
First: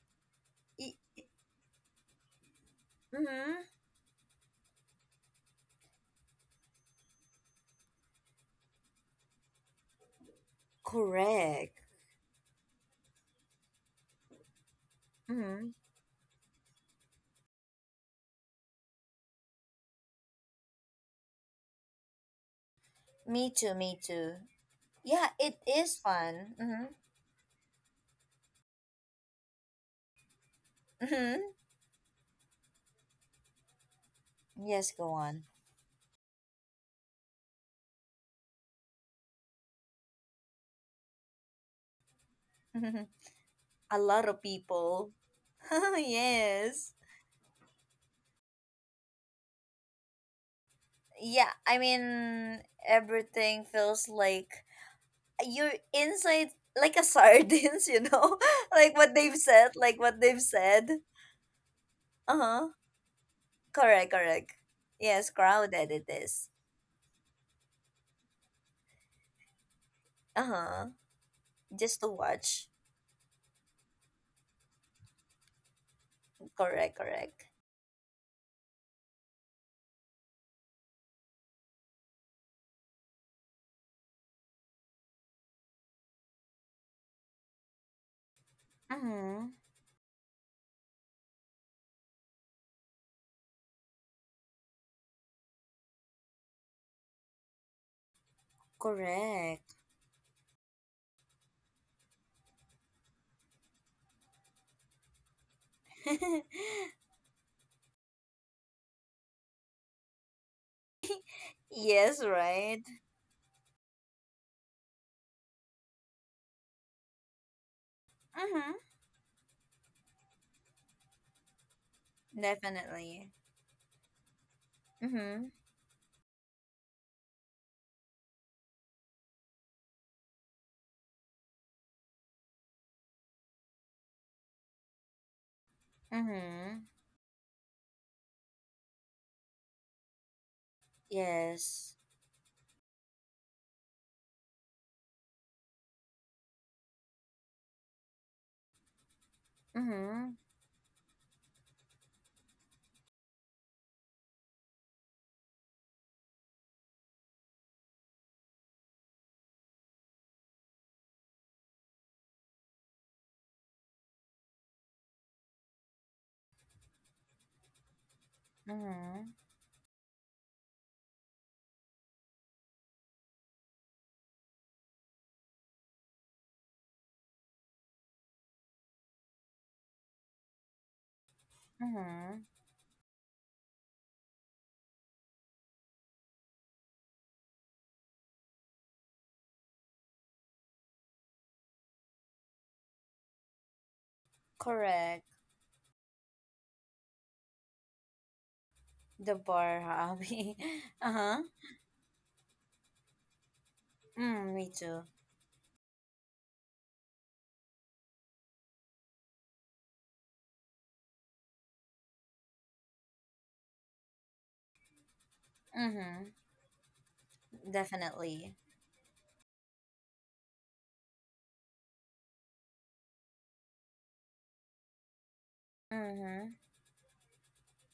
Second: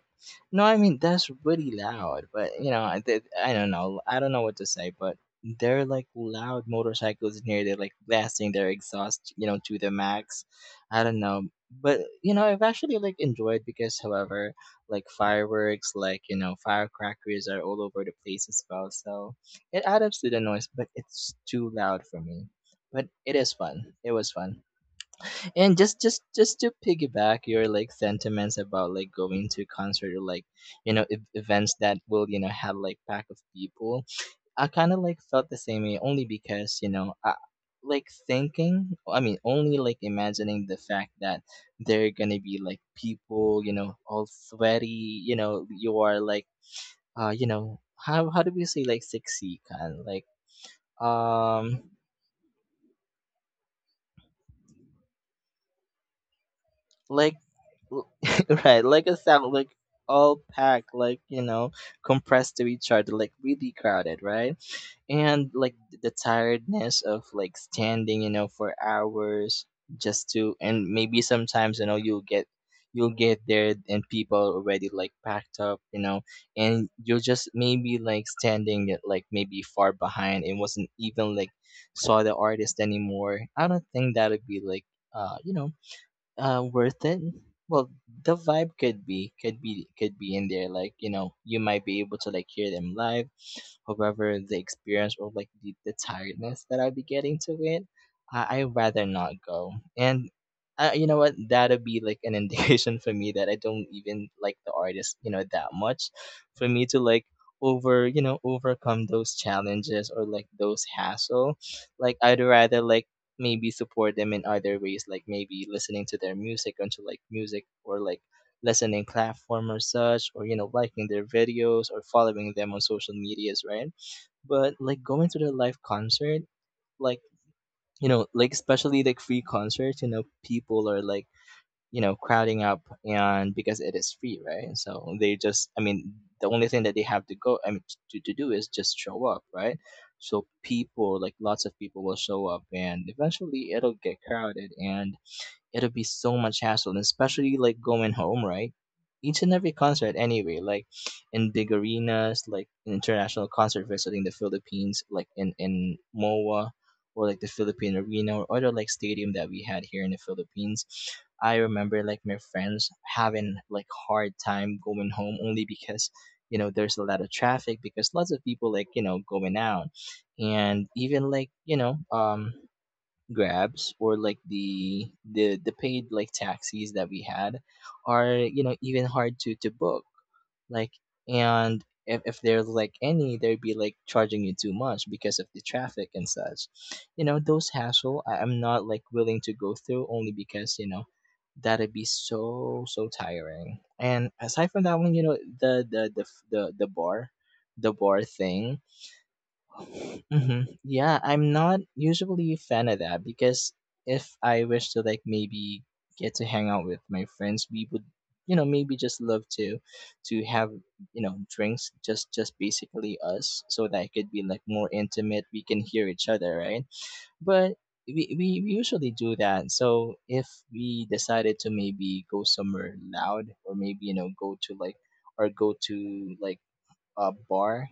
[SPEAKER 2] No, I mean, that's really loud. But, you know, I, I
[SPEAKER 1] Mhm.
[SPEAKER 2] don't know. I don't know what to say. But they're like loud motorcycles in here. They're like blasting their exhaust, you know, to the max. I don't know.
[SPEAKER 1] Correct.
[SPEAKER 2] But, you know, I've actually like enjoyed because, however, like
[SPEAKER 1] Mhm.
[SPEAKER 2] fireworks, like, you know, firecrackers are all over the place as well. So it adds to the noise, but it's too loud for me, but it
[SPEAKER 1] Me
[SPEAKER 2] is
[SPEAKER 1] too,
[SPEAKER 2] fun.
[SPEAKER 1] me
[SPEAKER 2] It was
[SPEAKER 1] too.
[SPEAKER 2] fun.
[SPEAKER 1] Yeah, it
[SPEAKER 2] And
[SPEAKER 1] is
[SPEAKER 2] just just
[SPEAKER 1] fun.
[SPEAKER 2] just to
[SPEAKER 1] Mhm.
[SPEAKER 2] piggyback your like sentiments about like going to concert or like, you know,
[SPEAKER 1] Mhm.
[SPEAKER 2] events that will, you know, have like pack of people. I kind
[SPEAKER 1] Yes,
[SPEAKER 2] of
[SPEAKER 1] go
[SPEAKER 2] like
[SPEAKER 1] on.
[SPEAKER 2] felt the same way only because, you know, I like thinking. I mean, only like imagining the fact that there are gonna be like people, you know,
[SPEAKER 1] A
[SPEAKER 2] all
[SPEAKER 1] lot of
[SPEAKER 2] sweaty.
[SPEAKER 1] people.
[SPEAKER 2] You know, you are like,
[SPEAKER 1] Yes.
[SPEAKER 2] you know, how do we say like sexy kind like,
[SPEAKER 1] Yeah,
[SPEAKER 2] um
[SPEAKER 1] I mean, everything feels like you're inside like a
[SPEAKER 2] like
[SPEAKER 1] sardines, you know?
[SPEAKER 2] right,
[SPEAKER 1] like
[SPEAKER 2] like a
[SPEAKER 1] what they've
[SPEAKER 2] sound like
[SPEAKER 1] said, like what
[SPEAKER 2] all
[SPEAKER 1] they've
[SPEAKER 2] packed,
[SPEAKER 1] said.
[SPEAKER 2] like, you know,
[SPEAKER 1] Uh
[SPEAKER 2] compressed to
[SPEAKER 1] huh.
[SPEAKER 2] each other, like really
[SPEAKER 1] Correct,
[SPEAKER 2] crowded, right?
[SPEAKER 1] correct. Yes,
[SPEAKER 2] And like
[SPEAKER 1] crowded
[SPEAKER 2] th-
[SPEAKER 1] it
[SPEAKER 2] the
[SPEAKER 1] is.
[SPEAKER 2] tiredness of like standing, you know, for hours just
[SPEAKER 1] Uh
[SPEAKER 2] to, and
[SPEAKER 1] huh.
[SPEAKER 2] maybe sometimes, you know,
[SPEAKER 1] Just to watch.
[SPEAKER 2] you'll get there and people already like packed up, you know, and
[SPEAKER 1] Correct,
[SPEAKER 2] you're just
[SPEAKER 1] correct.
[SPEAKER 2] maybe like standing at, like maybe far behind, and wasn't even like saw the artist anymore. I don't think that would be like, you know, worth it. Well, the vibe
[SPEAKER 1] Mm
[SPEAKER 2] could be,
[SPEAKER 1] hmm.
[SPEAKER 2] could be in there, like, you know, you might be able to like hear them live. However, the experience or like the tiredness that I would be getting to it, I'd rather not go.
[SPEAKER 1] Correct.
[SPEAKER 2] And, you know what? That would be like an indication for me that I don't even like the artist, you know, that much. For me to like over, you know, overcome those challenges or like those hassle, like
[SPEAKER 1] Yes,
[SPEAKER 2] I'd rather
[SPEAKER 1] right?
[SPEAKER 2] like maybe support them in other ways, like maybe listening to their music onto like music or like
[SPEAKER 1] Mm hmm.
[SPEAKER 2] listening platform or such, or, you know, liking their videos or following them on social
[SPEAKER 1] Definitely.
[SPEAKER 2] medias, right? But like
[SPEAKER 1] Mm
[SPEAKER 2] going to
[SPEAKER 1] hmm.
[SPEAKER 2] their live concert, like, you know, like especially like free concerts, you know, people are like, you know, crowding up and because it is free, right, so they just, I mean,
[SPEAKER 1] Mm
[SPEAKER 2] the only
[SPEAKER 1] hmm.
[SPEAKER 2] thing that they have to go, I mean, to do is just show up, right? So people, like lots of
[SPEAKER 1] Yes.
[SPEAKER 2] people will show up, and eventually it'll get crowded, and it'll be so much hassle, and especially like going home, right? Each and every concert,
[SPEAKER 1] Mm-hmm.
[SPEAKER 2] anyway, like in big arenas, like an international concert visiting the Philippines, like in MOA or like the Philippine arena or other like stadium that we had here in the Philippines. I remember like my friends having like hard time going home only because, you know, there's a lot of traffic because lots of people like, you
[SPEAKER 1] Mm-hmm.
[SPEAKER 2] know, going out. And even like, you know, grabs or like the paid like taxis that we had are, you know, even hard to book, like. And if,
[SPEAKER 1] Mm-hmm.
[SPEAKER 2] if there's like any, they'd be like charging you too much because of the traffic and such, you know. Those hassle I'm not like willing to go through only because, you know, that'd be so so tiring. And aside from that one, you
[SPEAKER 1] Correct.
[SPEAKER 2] know, the the the bar, the bar thing.
[SPEAKER 1] The bar hobby.
[SPEAKER 2] Hmm. Yeah,
[SPEAKER 1] Uh-huh.
[SPEAKER 2] I'm not usually a fan of that because if
[SPEAKER 1] Mm,
[SPEAKER 2] I
[SPEAKER 1] me
[SPEAKER 2] wish to
[SPEAKER 1] too.
[SPEAKER 2] like maybe get to hang out with my friends, we would, you know, maybe just love to have, you know, drinks, just basically us, so that it could be like more intimate, we can hear
[SPEAKER 1] Mm-hmm.
[SPEAKER 2] each other, right? But we, we
[SPEAKER 1] Definitely.
[SPEAKER 2] we usually do that. So if we decided to maybe go somewhere loud or maybe, you know, go to like or go to
[SPEAKER 1] Mm-hmm.
[SPEAKER 2] like a bar,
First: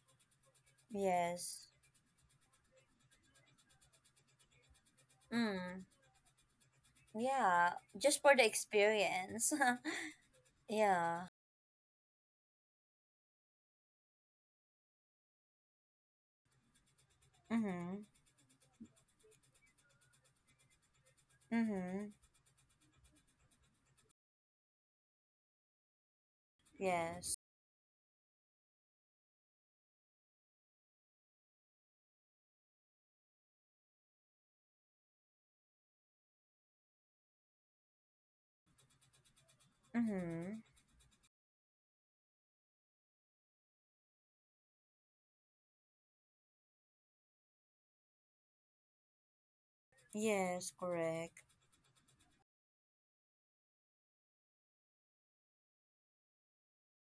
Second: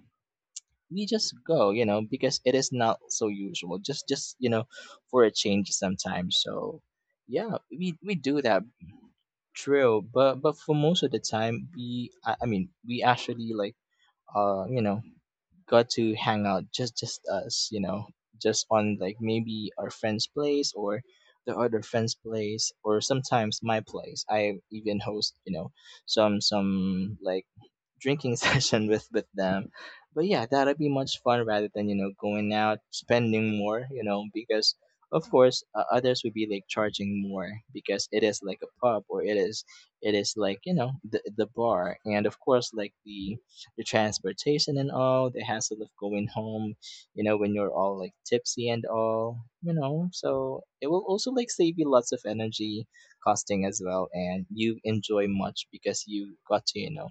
[SPEAKER 2] we just
[SPEAKER 1] Yes.
[SPEAKER 2] go, you know, because it is not so usual. Just, you know, for a change
[SPEAKER 1] Mm.
[SPEAKER 2] sometimes. So yeah,
[SPEAKER 1] Yeah.
[SPEAKER 2] we
[SPEAKER 1] Just for
[SPEAKER 2] do
[SPEAKER 1] the
[SPEAKER 2] that.
[SPEAKER 1] experience.
[SPEAKER 2] True. But for most of the
[SPEAKER 1] Yeah.
[SPEAKER 2] time we I mean we actually like, you know, got to hang out just us, you
[SPEAKER 1] Mm-hmm.
[SPEAKER 2] know, just on like maybe our friend's place or the other
[SPEAKER 1] Mm-hmm.
[SPEAKER 2] friend's place or sometimes my place. I even host, you know, some
[SPEAKER 1] Yes.
[SPEAKER 2] like drinking session with them. But yeah, that'd be much fun rather than, you know, going out spending more, you know, because of course, others would be like charging more because it is like a pub or it is, it is like,
[SPEAKER 1] Mm-hmm.
[SPEAKER 2] you know, the bar. And of course like the transportation and all the hassle of going home, you know, when you're all like tipsy and all, you know. So
[SPEAKER 1] Yes,
[SPEAKER 2] it will also
[SPEAKER 1] correct.
[SPEAKER 2] like save you lots of energy costing as well, and you enjoy much because you got to, you know,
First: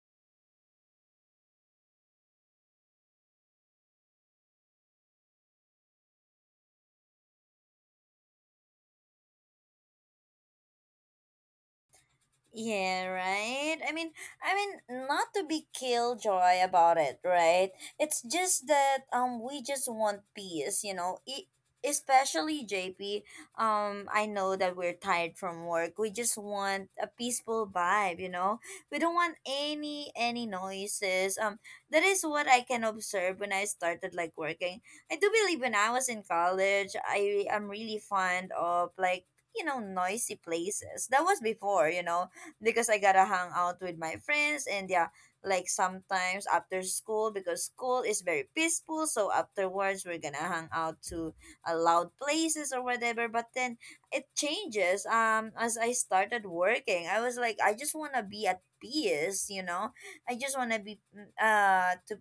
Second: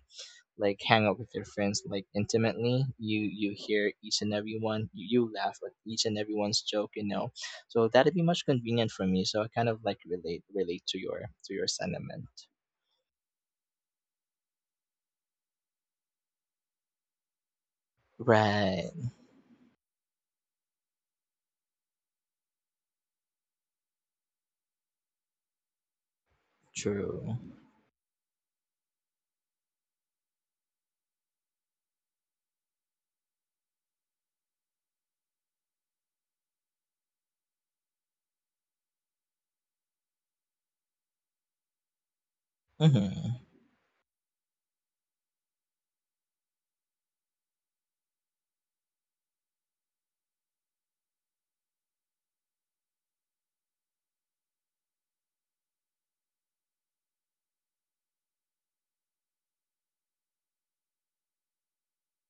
[SPEAKER 2] like hang out with your friends like intimately, you hear each and every one, you laugh at each and everyone's joke, you know. So that'd be much convenient for me. So I kind of like relate to your sentiment.
[SPEAKER 1] Yeah, right. I mean, not to be killjoy about it, right? It's just
[SPEAKER 2] Right.
[SPEAKER 1] that we just want peace, you know. Especially JP. I know that we're tired from work. We just want a
[SPEAKER 2] True.
[SPEAKER 1] peaceful vibe, you know. We don't want any noises. That is what I can observe when I started like working. I do believe when I was in college, I am really fond of, like, noisy places, that was before, because I gotta
[SPEAKER 2] Mm-hmm.
[SPEAKER 1] hang out with my friends, and yeah, like sometimes after school, because school is very peaceful, so afterwards we're gonna hang out to a loud places or whatever. But then it changes. As I started working, I was like, I just wanna be at peace, you know. I just wanna be, to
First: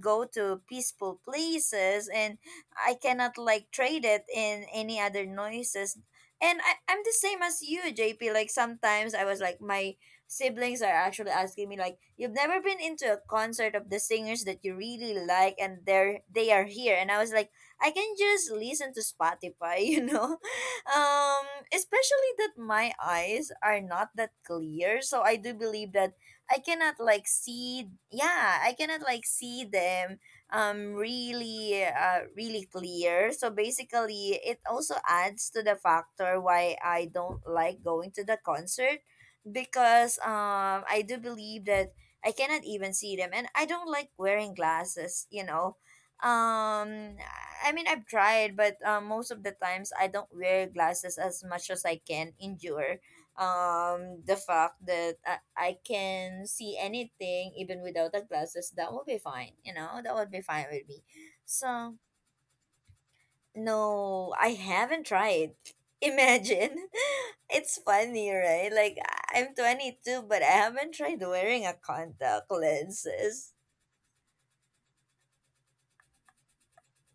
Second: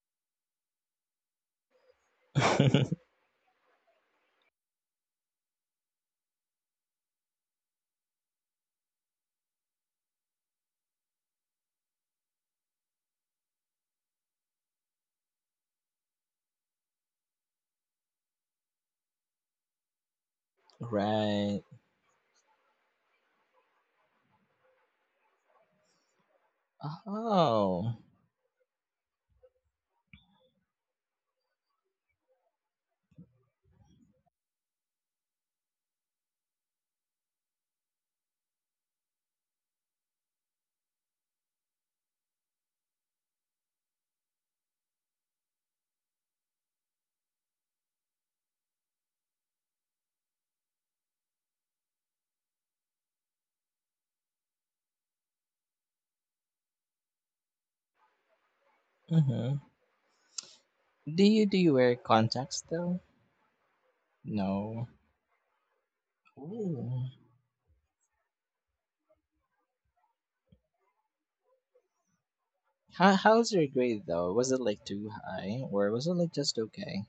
[SPEAKER 1] go to peaceful places, and I cannot like trade it in any other noises, and I'm the same as you, JP. Like sometimes I was like, my siblings are actually asking me like, you've never been into a concert of the singers that you really like, and they are here. And I was like, I can just listen to Spotify, you know. Um,
[SPEAKER 2] Right.
[SPEAKER 1] especially that my eyes are not that clear, so I do believe that I cannot like see.
[SPEAKER 2] Oh.
[SPEAKER 1] Yeah, I cannot like see them, really clear, so basically it also adds to the factor why I don't like going to the concert, because I do believe that I cannot even see them, and I don't like wearing glasses, you know. um I mean, I've tried, but most of the times I don't wear glasses as much as I can endure, the fact that I can see anything even without the glasses, that would be fine,
[SPEAKER 2] mm-hmm.
[SPEAKER 1] that would be fine with me.
[SPEAKER 2] Do you
[SPEAKER 1] So,
[SPEAKER 2] wear contacts though?
[SPEAKER 1] no, I
[SPEAKER 2] No.
[SPEAKER 1] haven't tried. Imagine.
[SPEAKER 2] Ooh.
[SPEAKER 1] It's funny, right? Like, I'm 22, but I haven't tried wearing a contact
[SPEAKER 2] How,
[SPEAKER 1] lenses.
[SPEAKER 2] how's your grade though? Was it like too high or was it like just okay?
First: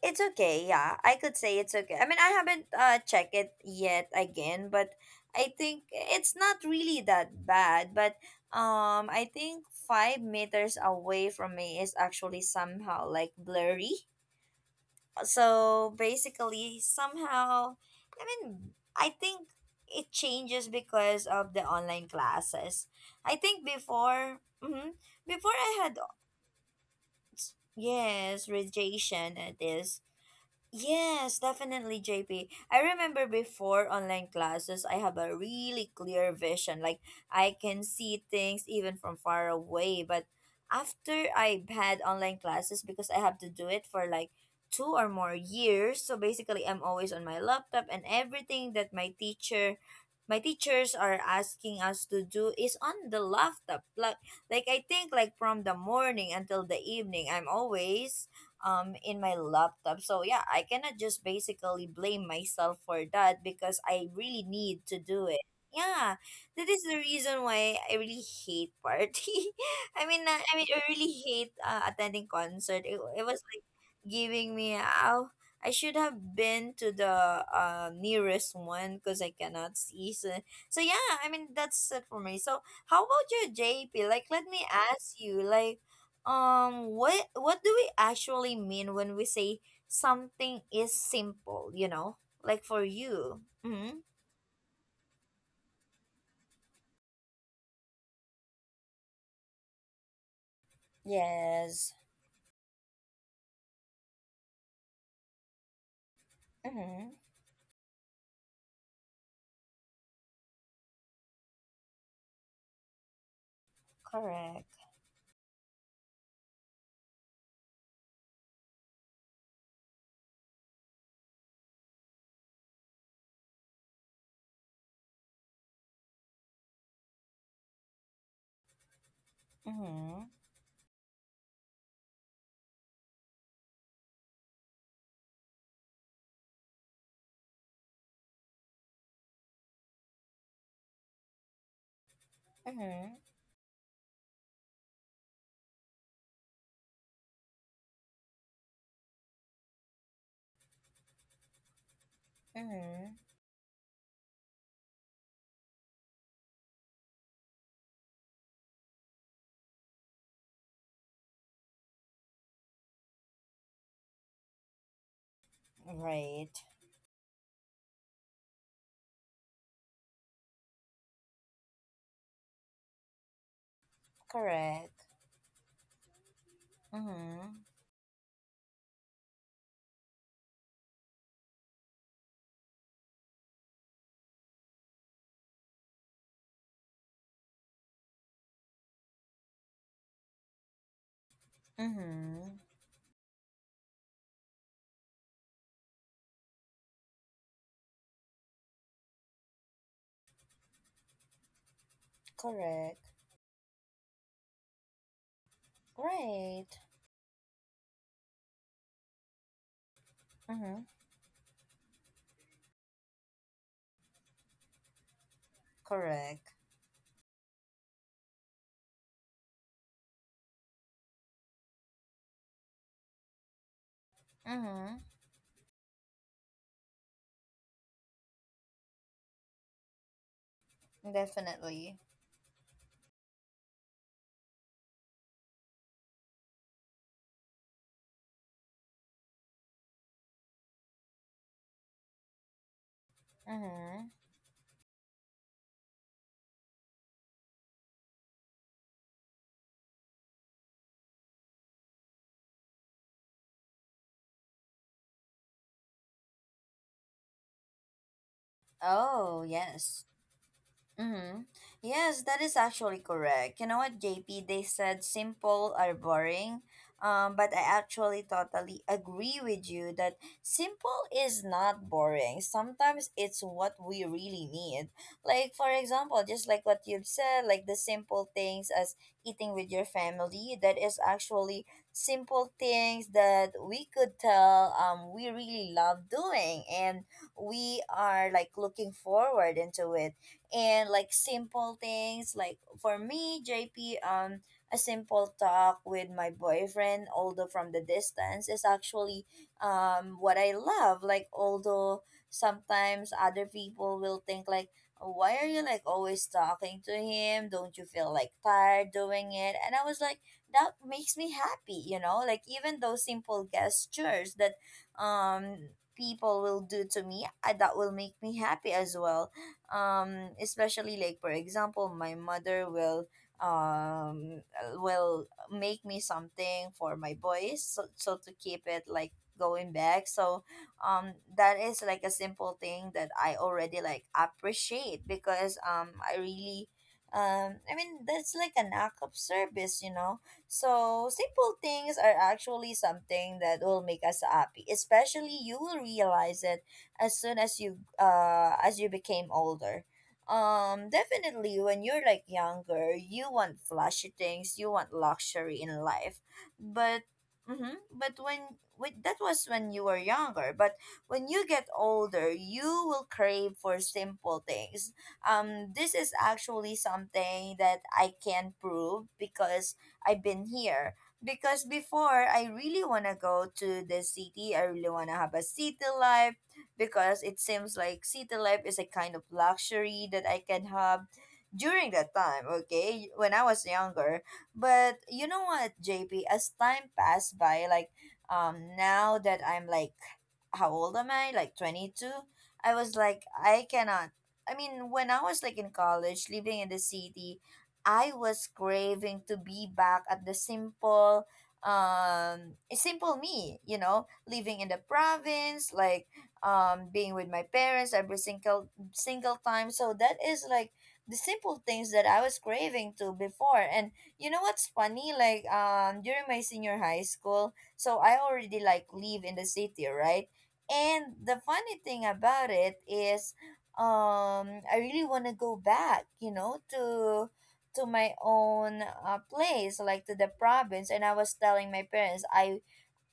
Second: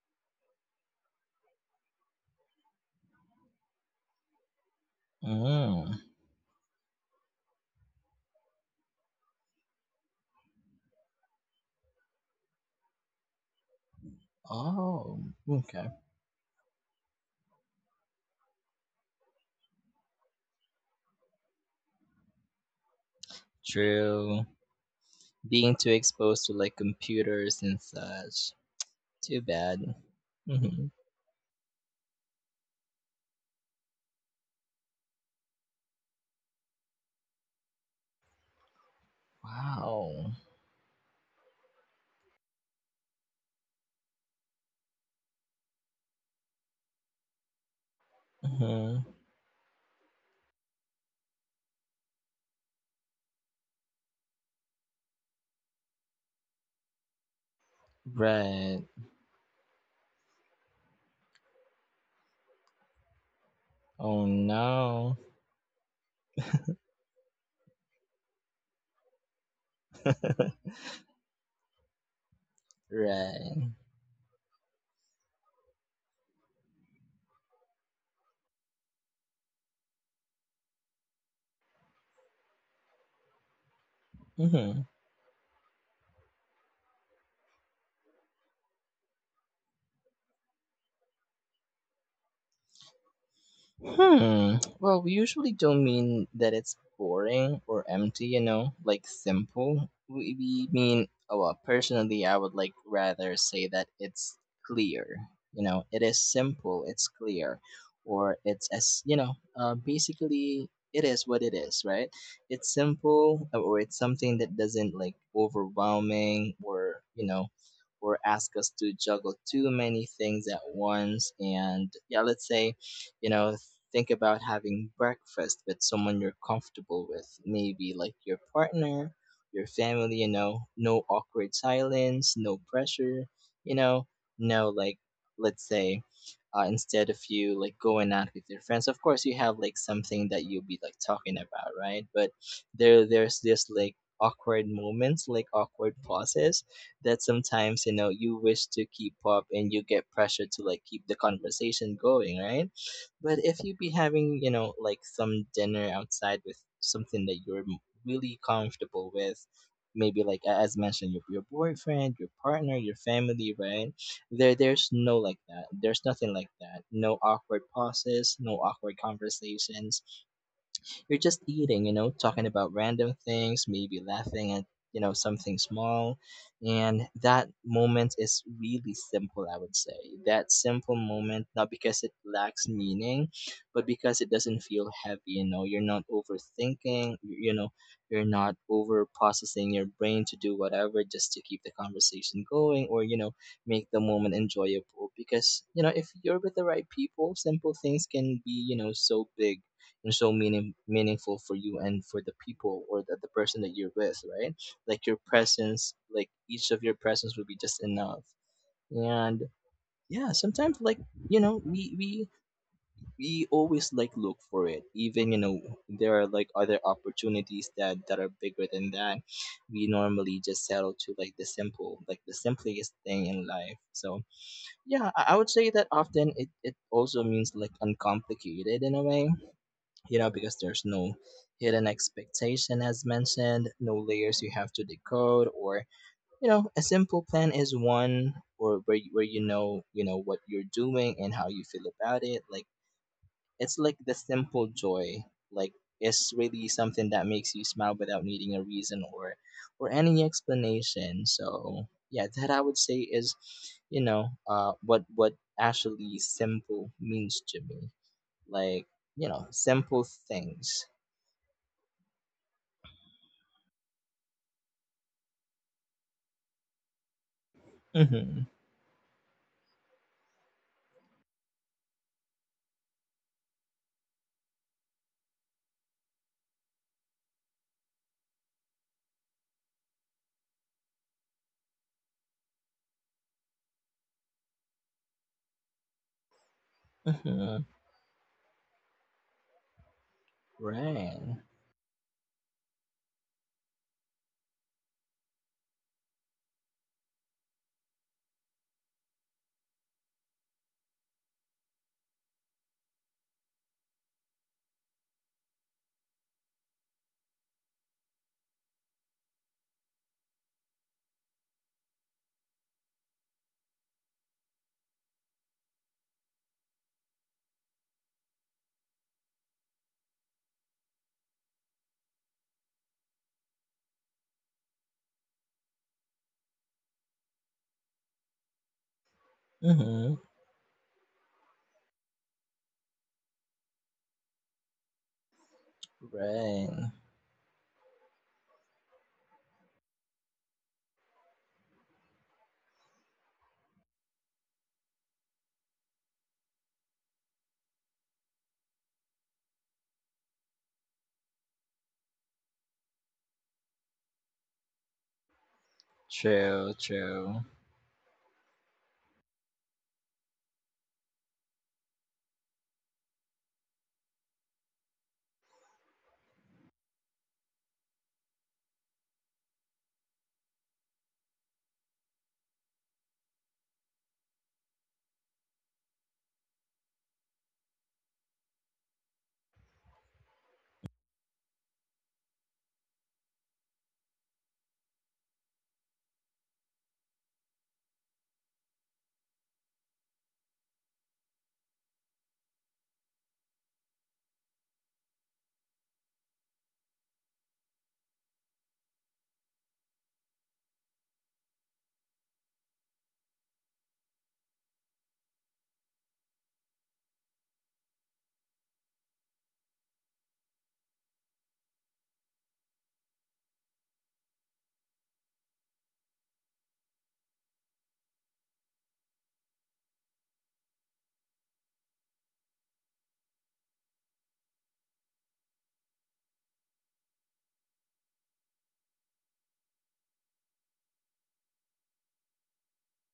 [SPEAKER 1] It's okay, yeah. I could say it's okay. I mean, I haven't checked it yet again, but I think
[SPEAKER 2] Mm.
[SPEAKER 1] it's not really that bad. But I think 5 meters away from me is actually somehow like blurry.
[SPEAKER 2] Oh, okay.
[SPEAKER 1] So basically, somehow, I mean, I think it changes because of the online classes. I think before,
[SPEAKER 2] True.
[SPEAKER 1] mm-hmm, before
[SPEAKER 2] Being
[SPEAKER 1] I
[SPEAKER 2] too
[SPEAKER 1] had,
[SPEAKER 2] exposed to like computers and
[SPEAKER 1] yes,
[SPEAKER 2] such.
[SPEAKER 1] radiation.
[SPEAKER 2] Too
[SPEAKER 1] It
[SPEAKER 2] bad.
[SPEAKER 1] is
[SPEAKER 2] Hmm.
[SPEAKER 1] Yes, definitely, J P. I remember before online classes, I have a really clear vision. Like, I can see things even from far away. But
[SPEAKER 2] Wow.
[SPEAKER 1] after I've had online classes, because I have to do it for like 2 or more years, so basically, I'm always on my laptop, and everything that
[SPEAKER 2] Hmm.
[SPEAKER 1] my teachers are asking us to do is on the laptop, like I think, like, from the morning until the evening I'm always
[SPEAKER 2] Right.
[SPEAKER 1] in my laptop. So yeah, I cannot just basically blame myself for that because I
[SPEAKER 2] Oh
[SPEAKER 1] really need to
[SPEAKER 2] no.
[SPEAKER 1] do it. Yeah, that is the reason why I really hate party. I mean, I really hate attending concert. It was like
[SPEAKER 2] Right.
[SPEAKER 1] giving me ow. I should have been to the nearest one because I cannot see. So yeah, I mean that's it for me. So how about you, JP? Like, let me
[SPEAKER 2] Hmm.
[SPEAKER 1] ask you, like what do we actually mean when we say something is simple, like for you. Mm-hmm.
[SPEAKER 2] Hmm. Well, we usually don't mean that it's boring or empty, you know, like simple. We mean, oh, well,
[SPEAKER 1] Yes.
[SPEAKER 2] personally, I would like rather say that it's clear. You know, it is simple, it's
[SPEAKER 1] Mm-hmm.
[SPEAKER 2] clear, or it's as, you know, basically, it is what it is, right? It's simple, or it's something that
[SPEAKER 1] Correct.
[SPEAKER 2] doesn't like overwhelming or, you know, or ask us to juggle too many things at once. And yeah, let's say you know think about having breakfast with someone you're comfortable with, maybe like your partner, your family,
[SPEAKER 1] Mm-hmm.
[SPEAKER 2] you know, no awkward silence, no pressure, you know, no like, let's say, instead of you like going out with your friends, of course you have like something that you'll be like talking about, right? But there
[SPEAKER 1] Mm-hmm.
[SPEAKER 2] there's this like awkward moments, like awkward pauses that sometimes you know you wish to keep up, and you get pressure to like keep the conversation going, right?
[SPEAKER 1] Mm-hmm.
[SPEAKER 2] But if you be having, you know, like some dinner outside with something that you're really comfortable with, maybe like as mentioned, your boyfriend, your partner, your family, right? There's no like that. There's nothing like
[SPEAKER 1] Right.
[SPEAKER 2] that. No awkward pauses, no awkward conversations. You're just eating, you know, talking about random things, maybe laughing at, you
[SPEAKER 1] Correct.
[SPEAKER 2] know, something small. And that
[SPEAKER 1] Mm-hmm.
[SPEAKER 2] moment is really simple, I would say. That simple moment, not because it lacks meaning, but because it doesn't feel heavy, you know, you're not overthinking, you know, you're not over processing your brain to do whatever just to keep the conversation
[SPEAKER 1] Mm-hmm.
[SPEAKER 2] going, or, you know, make the moment enjoyable. Because you know if you're with the right people, simple things can be, you know, so big and so meaningful for you and for the people
[SPEAKER 1] Correct.
[SPEAKER 2] or the person that you're with, right? Like your presence, like each
[SPEAKER 1] Right.
[SPEAKER 2] of your presence would be just enough. And yeah, sometimes
[SPEAKER 1] Mm-hmm.
[SPEAKER 2] like, you know, we always like look for it, even, you know, there are like
[SPEAKER 1] Correct.
[SPEAKER 2] other opportunities that are bigger than that. We normally just settle to like the simple, like the simplest thing in life. So
[SPEAKER 1] Mm-hmm.
[SPEAKER 2] yeah, I would say that often it also means like uncomplicated in a way, you know, because there's no hidden
[SPEAKER 1] Definitely.
[SPEAKER 2] expectation, as mentioned, no layers you have to decode, or, you know, a simple plan is one or where where you know what you're doing and how you feel about it. Like it's like
[SPEAKER 1] Mm-hmm.
[SPEAKER 2] the simple joy. Like it's really something that makes you smile without needing a reason or any explanation. So yeah, that I would say is, you know, what actually simple means to me. Like, you know,
[SPEAKER 1] Oh,
[SPEAKER 2] simple
[SPEAKER 1] yes.
[SPEAKER 2] things.
[SPEAKER 1] Mm-hmm. Yes, that is actually correct. You know what, JP? They said simple are boring, but I actually
[SPEAKER 2] Mhm,
[SPEAKER 1] totally agree with you that simple is not boring. Sometimes it's what we really need. Like, for example, just like what you've said, like the simple things as eating with your family, that is actually simple things that we could tell, we really love doing, and
[SPEAKER 2] mhm.
[SPEAKER 1] we are like looking forward into it, and, like,
[SPEAKER 2] Right.
[SPEAKER 1] simple things like for me, JP, a simple talk with my boyfriend, although from the distance, is actually what I love, like although sometimes other people will think, like, why are you like always talking to him, don't you feel like tired doing it, and I was like, that makes me happy, you know, like even those simple gestures that um people will do to me, that will make me happy as well. Especially, like, for example, my mother will make me something for my boys, so to keep it like going back,
[SPEAKER 2] Mhm.
[SPEAKER 1] so that is like a simple thing that I already like appreciate, because i really
[SPEAKER 2] Right.
[SPEAKER 1] um i mean that's like an act of service, you know. So simple things are actually something that will make us happy, especially you will realize it as soon as you became older. Definitely, when you're like younger, you want flashy things, you want luxury in life,
[SPEAKER 2] True,
[SPEAKER 1] but
[SPEAKER 2] true.
[SPEAKER 1] mm-hmm, but when with that was when you were younger, but when you get older you will crave for simple things. This is actually something that I can prove, because I've been here, because before I really want to go to the city, I really want to have a city life, because it seems like city life is a kind of luxury that I can have during that time, okay, when I was younger. But you know what, JP, as time passed by, like, now that I'm like, how old am I? Like 22. I was like, I cannot. I mean, when I was like in college, living in the city, I was craving to be back at the simple, simple me, living in the province, like, being with my parents every single, single time. So that is like the simple things that I was craving to before. And you know what's funny? Like, during my senior high school, so I already like live in the city, right? And the funny thing about it is, I really want to go back, you know, to my own place, like to the province. And I was telling my parents, I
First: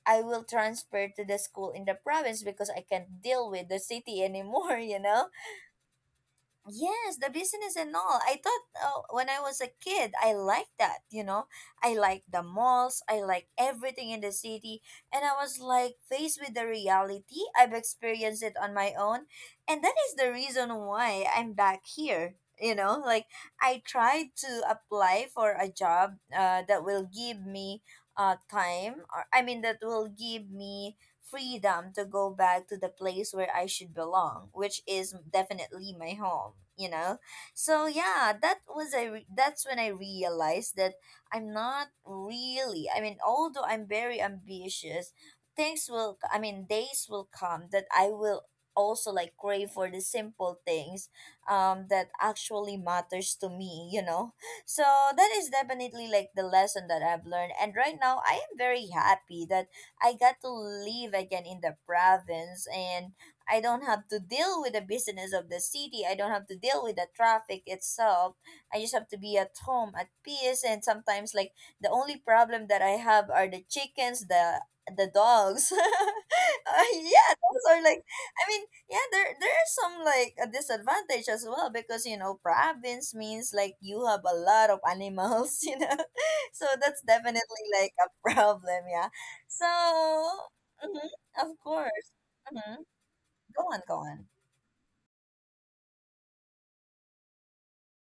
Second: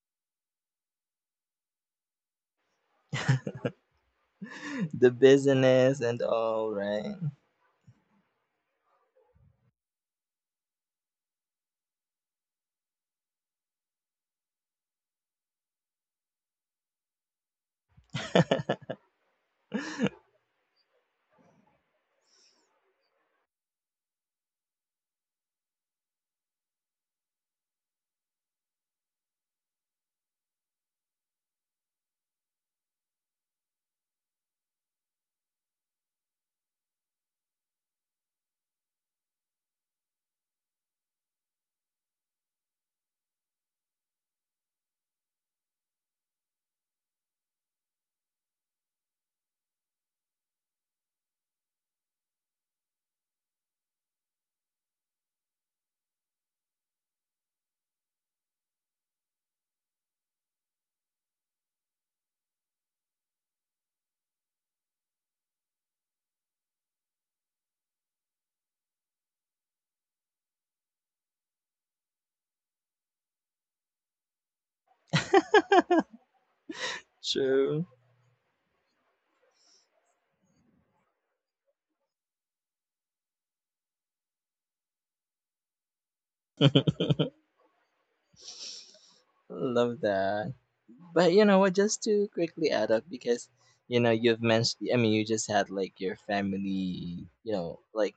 [SPEAKER 1] I will transfer to the school in the province because I can't deal with the city anymore, you
[SPEAKER 2] The
[SPEAKER 1] know.
[SPEAKER 2] business and all, right?
[SPEAKER 1] Yes, the business and all. I thought when I was a kid, I liked that, you know. I like the malls, I like everything in the city, and I was like faced with the reality. I've experienced it on my own, and that is the reason why I'm back here. You know, like I tried to apply for a job that will give me time or I mean that will give me freedom to go back to the place where I should belong, which is definitely my home, you know? So yeah, that's when I realized that I'm not really, I mean, although I'm very ambitious, things will, I mean, days will come that I will also like crave for the simple things that actually matters to me, you know so that is definitely like the lesson that I've learned, and right now I am very happy that I got to live again in the province, and I don't have to deal with the business of the city. I don't have to deal with the traffic itself. I just have to be at home at peace. And sometimes like the only problem that I have are the chickens, the dogs. Yeah, those are
[SPEAKER 2] True.
[SPEAKER 1] like I mean, yeah, there are some like a disadvantage as well, because you know, province means like you have a lot of animals, you know, so that's definitely like a problem. Yeah, so,
[SPEAKER 2] Love that.
[SPEAKER 1] mhm,
[SPEAKER 2] But you
[SPEAKER 1] of
[SPEAKER 2] know what? Just
[SPEAKER 1] course.
[SPEAKER 2] to quickly
[SPEAKER 1] Mhm.
[SPEAKER 2] add up, because
[SPEAKER 1] Go on, go
[SPEAKER 2] you know
[SPEAKER 1] on.
[SPEAKER 2] you've mentioned, I mean, you just had like your family, you know, like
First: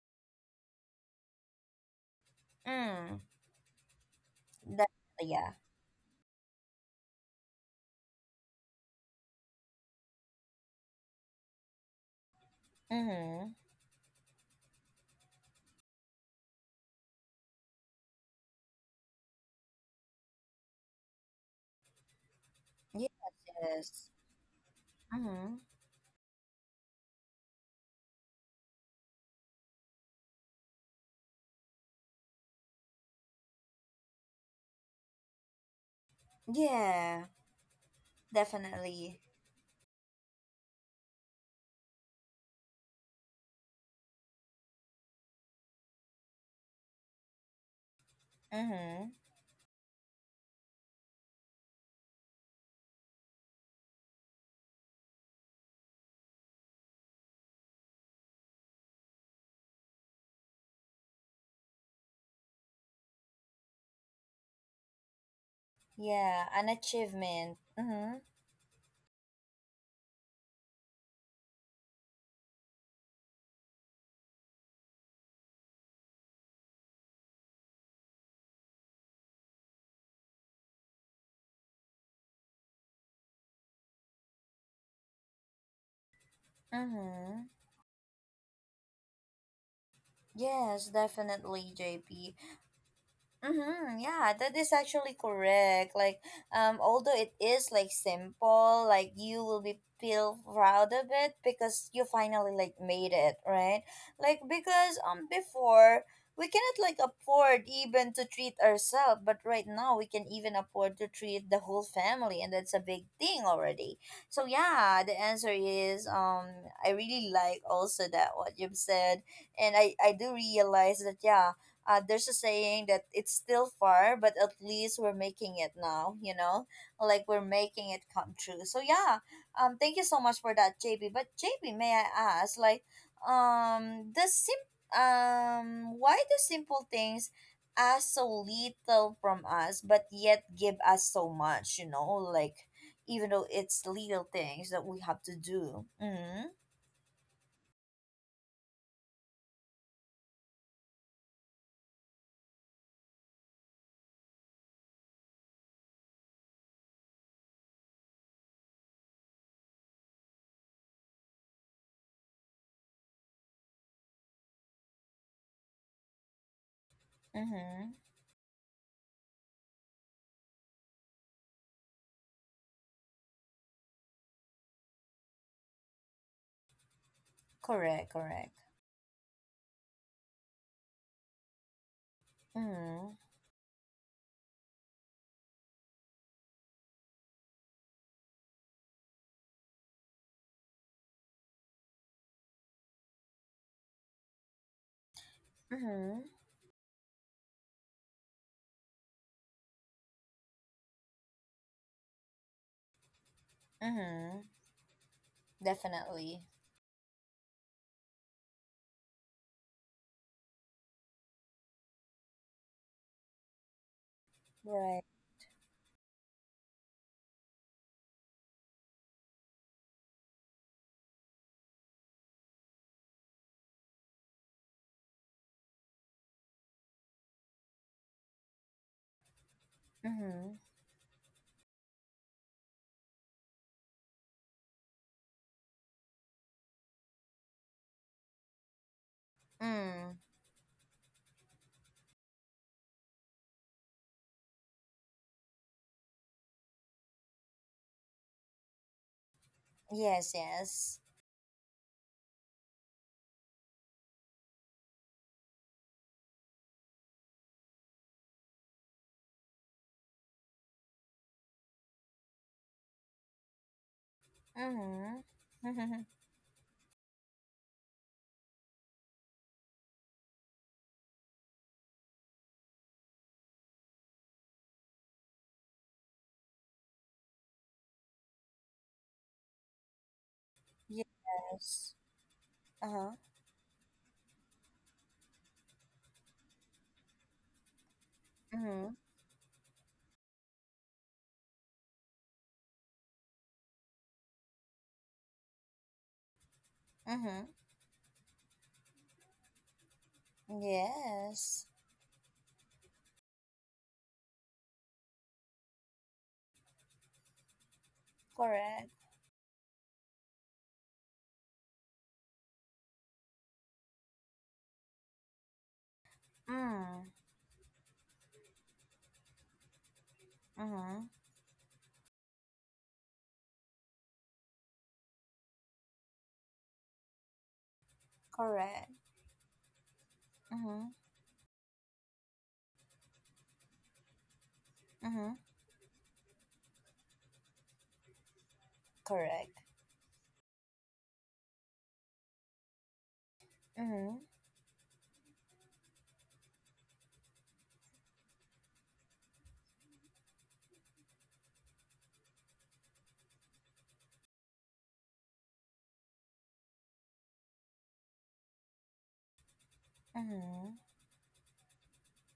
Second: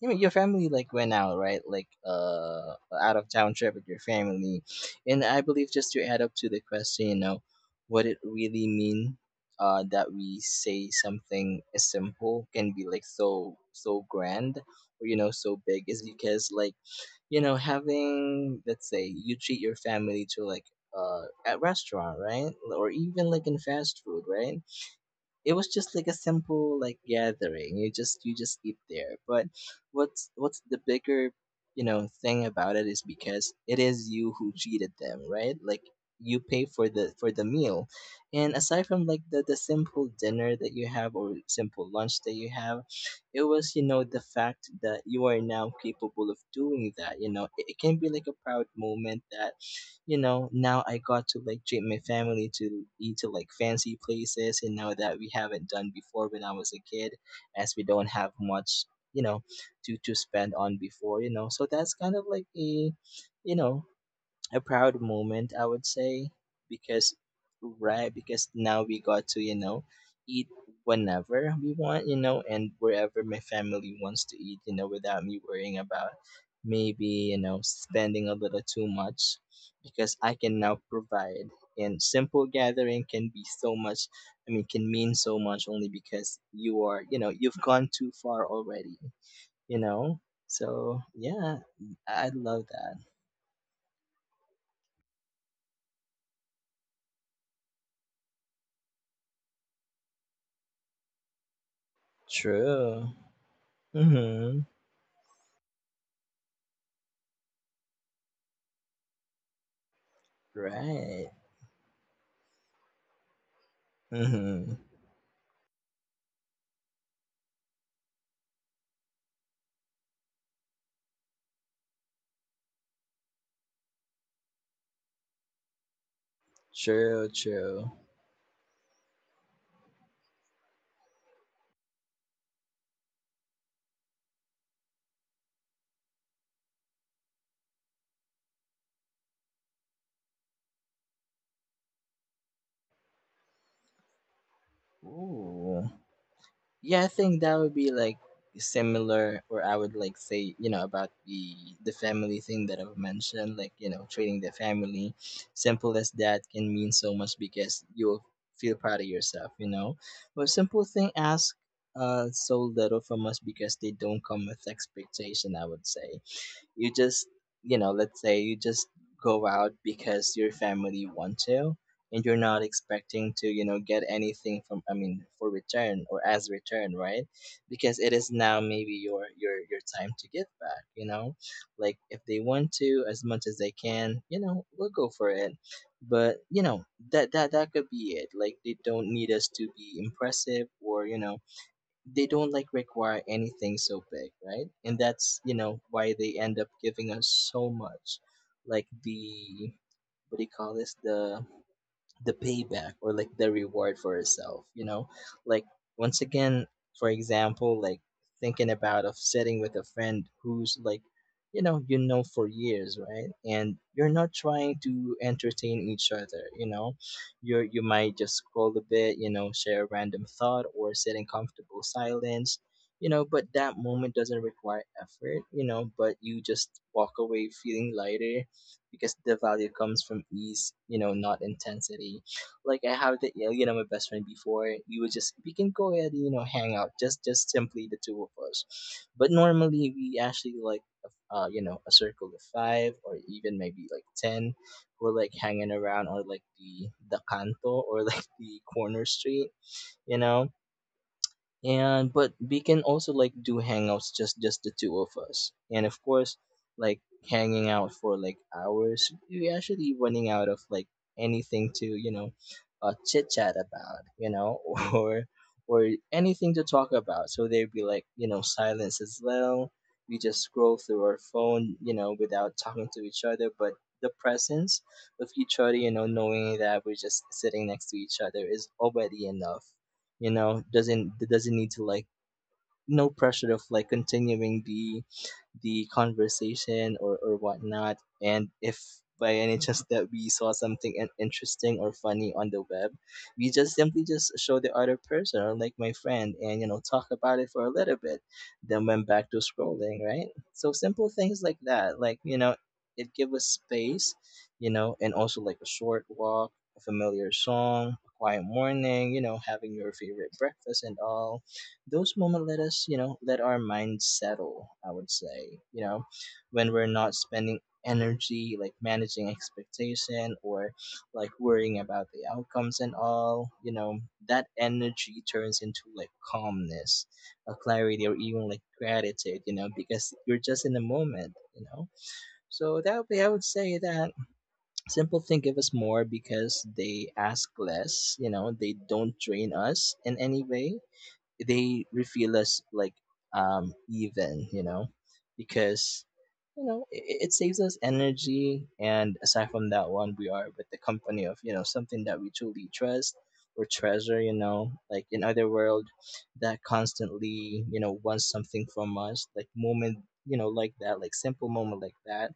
[SPEAKER 2] you know, your family like went out right, like out
[SPEAKER 1] Mm,
[SPEAKER 2] of town trip with your family,
[SPEAKER 1] definitely,
[SPEAKER 2] and I
[SPEAKER 1] yeah.
[SPEAKER 2] believe just to add up to the question, you know, what it really mean. That we say something as simple can be like
[SPEAKER 1] Mm-hmm.
[SPEAKER 2] so so grand or you know so big is because, like you know, having let's say you treat your family to like at restaurant, right? Or
[SPEAKER 1] Yes,
[SPEAKER 2] even like in fast
[SPEAKER 1] yes.
[SPEAKER 2] food, right? It
[SPEAKER 1] Mm-hmm.
[SPEAKER 2] was just like a simple like gathering. You just eat there. But what's the bigger, you know, thing about it is because it is you who cheated them, right? Like you pay
[SPEAKER 1] Yeah,
[SPEAKER 2] for the meal, and aside from like
[SPEAKER 1] definitely.
[SPEAKER 2] the simple dinner that you have or simple lunch that you have, it was you know the fact that you are now capable of doing that. You know it, it can be like a proud
[SPEAKER 1] Mm-hmm.
[SPEAKER 2] moment that, you know, now I got to like treat my family to eat to like fancy places and now that we haven't done before when I was a kid, as we don't have much, you know, to spend on before, you know. So that's kind of like a, you know, a proud moment, I would say.
[SPEAKER 1] Yeah, an
[SPEAKER 2] Because
[SPEAKER 1] achievement.
[SPEAKER 2] right,
[SPEAKER 1] Mm-hmm.
[SPEAKER 2] because now we got to you know eat whenever we want, you know, and wherever my family wants to eat, you know, without me worrying about maybe, you know, spending a little too much, because I can now provide. And simple gathering can be so much, I mean can mean so much, only because you are, you know,
[SPEAKER 1] Mm-hmm.
[SPEAKER 2] you've gone too far already, you know. So
[SPEAKER 1] Yes,
[SPEAKER 2] yeah,
[SPEAKER 1] definitely,
[SPEAKER 2] I
[SPEAKER 1] JP.
[SPEAKER 2] love that.
[SPEAKER 1] Mm-hmm, yeah, that is actually correct. Like, although it is like simple, like you will be feel proud of it because you finally like
[SPEAKER 2] True.
[SPEAKER 1] made it, right? Like,
[SPEAKER 2] Mhm.
[SPEAKER 1] because before we cannot like afford even to treat ourselves, but right now we can even afford to
[SPEAKER 2] Right.
[SPEAKER 1] treat the whole family, and that's a big thing already. So
[SPEAKER 2] Mhm.
[SPEAKER 1] yeah, the answer is, I really like also that what you've said, and I do realize that yeah, there's a saying that it's still far, but at least we're making it now, you know?
[SPEAKER 2] True,
[SPEAKER 1] Like, we're
[SPEAKER 2] true.
[SPEAKER 1] making it come true. So yeah, thank you so much for that, JB. But JB, may I ask, like, the sim why do simple things ask so little from us but yet give us so much, you know, like even though it's little things that we have to
[SPEAKER 2] Ooh.
[SPEAKER 1] do. Mm-hmm.
[SPEAKER 2] Yeah, I think that would be like similar, or I would like say, you know, about the family thing that I've mentioned, like, you know, treating the family simple as that can mean so much because you'll feel proud of yourself, you know. But simple thing ask so little from us because they don't come with expectation, I would say. You just, you know,
[SPEAKER 1] Mm-hmm.
[SPEAKER 2] let's say you just go out because your family want to, and you're not expecting to, you know, get anything from, I mean, for return or as return, right? Because it
[SPEAKER 1] Correct,
[SPEAKER 2] is
[SPEAKER 1] correct.
[SPEAKER 2] now maybe your your time to give back, you know? Like if they want to
[SPEAKER 1] Mm-hmm.
[SPEAKER 2] as much as they can, you know, we'll go for it. But, you know, that could be it. Like they don't need us to be impressive, or, you know, they don't like require anything so big, right? And that's you know why
[SPEAKER 1] Mm-hmm.
[SPEAKER 2] they end up giving us so much, like the what do you call this, the payback, or like the reward for
[SPEAKER 1] Mm-hmm.
[SPEAKER 2] herself, you know. Like once
[SPEAKER 1] Definitely.
[SPEAKER 2] again, for example, like thinking about of sitting with a friend who's like, you know, you know for years, right? And you're not trying
[SPEAKER 1] Right.
[SPEAKER 2] to entertain each other, you know, you're you might just scroll a bit, you know, share a random thought or sit in comfortable silence, you know. But that moment doesn't require effort, you know, but you just walk away feeling lighter because the value comes from
[SPEAKER 1] Mm-hmm.
[SPEAKER 2] ease, you know, not intensity. Like I have the you know my best friend before, we would just we can go ahead and you know hang out, just simply the two of us. But normally we
[SPEAKER 1] Mm.
[SPEAKER 2] actually like you know a circle of five or even maybe like ten, who are like hanging around or like the canto or like the corner street, you
[SPEAKER 1] Yes,
[SPEAKER 2] know.
[SPEAKER 1] yes.
[SPEAKER 2] And but we can also like do hangouts just the two of us. And of course, like hanging out for like hours, we actually running out of like anything to you know chit chat about, you know or or
[SPEAKER 1] Mm-hmm.
[SPEAKER 2] anything to talk about, so there'd be like you know silence as well. We just scroll through our phone you know without talking to each other, but the presence of each other, you know, knowing that we're just sitting next to each other is already enough, you know. Doesn't there doesn't need to
[SPEAKER 1] Yes.
[SPEAKER 2] like no
[SPEAKER 1] Uh-huh.
[SPEAKER 2] pressure of like continuing the conversation, or whatnot. And if
[SPEAKER 1] Mm-hmm.
[SPEAKER 2] by any chance that we saw something interesting or funny on the web, we just simply just show the other person or like my friend, and you know talk about
[SPEAKER 1] Mm-hmm.
[SPEAKER 2] it for a little bit, then went back to scrolling, right? So simple things like
[SPEAKER 1] Yes.
[SPEAKER 2] that, like you know, it give us space, you know, and also like a short walk, a familiar song, a quiet
[SPEAKER 1] Correct.
[SPEAKER 2] morning, you know, having your favorite breakfast and all those moments let us, you know, let our mind settle, I would say, you know, when we're
[SPEAKER 1] Mm.
[SPEAKER 2] not spending energy like managing expectation or
[SPEAKER 1] Mm-hmm.
[SPEAKER 2] like worrying about the outcomes and all, you know, that energy turns into like calmness, a clarity or even like
[SPEAKER 1] Correct.
[SPEAKER 2] gratitude, you know, because you're just in the
[SPEAKER 1] Mm-hmm.
[SPEAKER 2] moment, you know. So that would be, I would say, that simple
[SPEAKER 1] Mm-hmm.
[SPEAKER 2] thing give us more because they ask less, you know, they don't drain
[SPEAKER 1] Correct.
[SPEAKER 2] us in any way, they feel us like
[SPEAKER 1] Mm-hmm.
[SPEAKER 2] even you know, because you know it, it saves us energy. And aside from that one, we are with the company of you know something that we truly trust or treasure, you know, like in other world that constantly you know wants something from us, like moment, you know,
[SPEAKER 1] Mm-hmm.
[SPEAKER 2] like that, like simple moment like that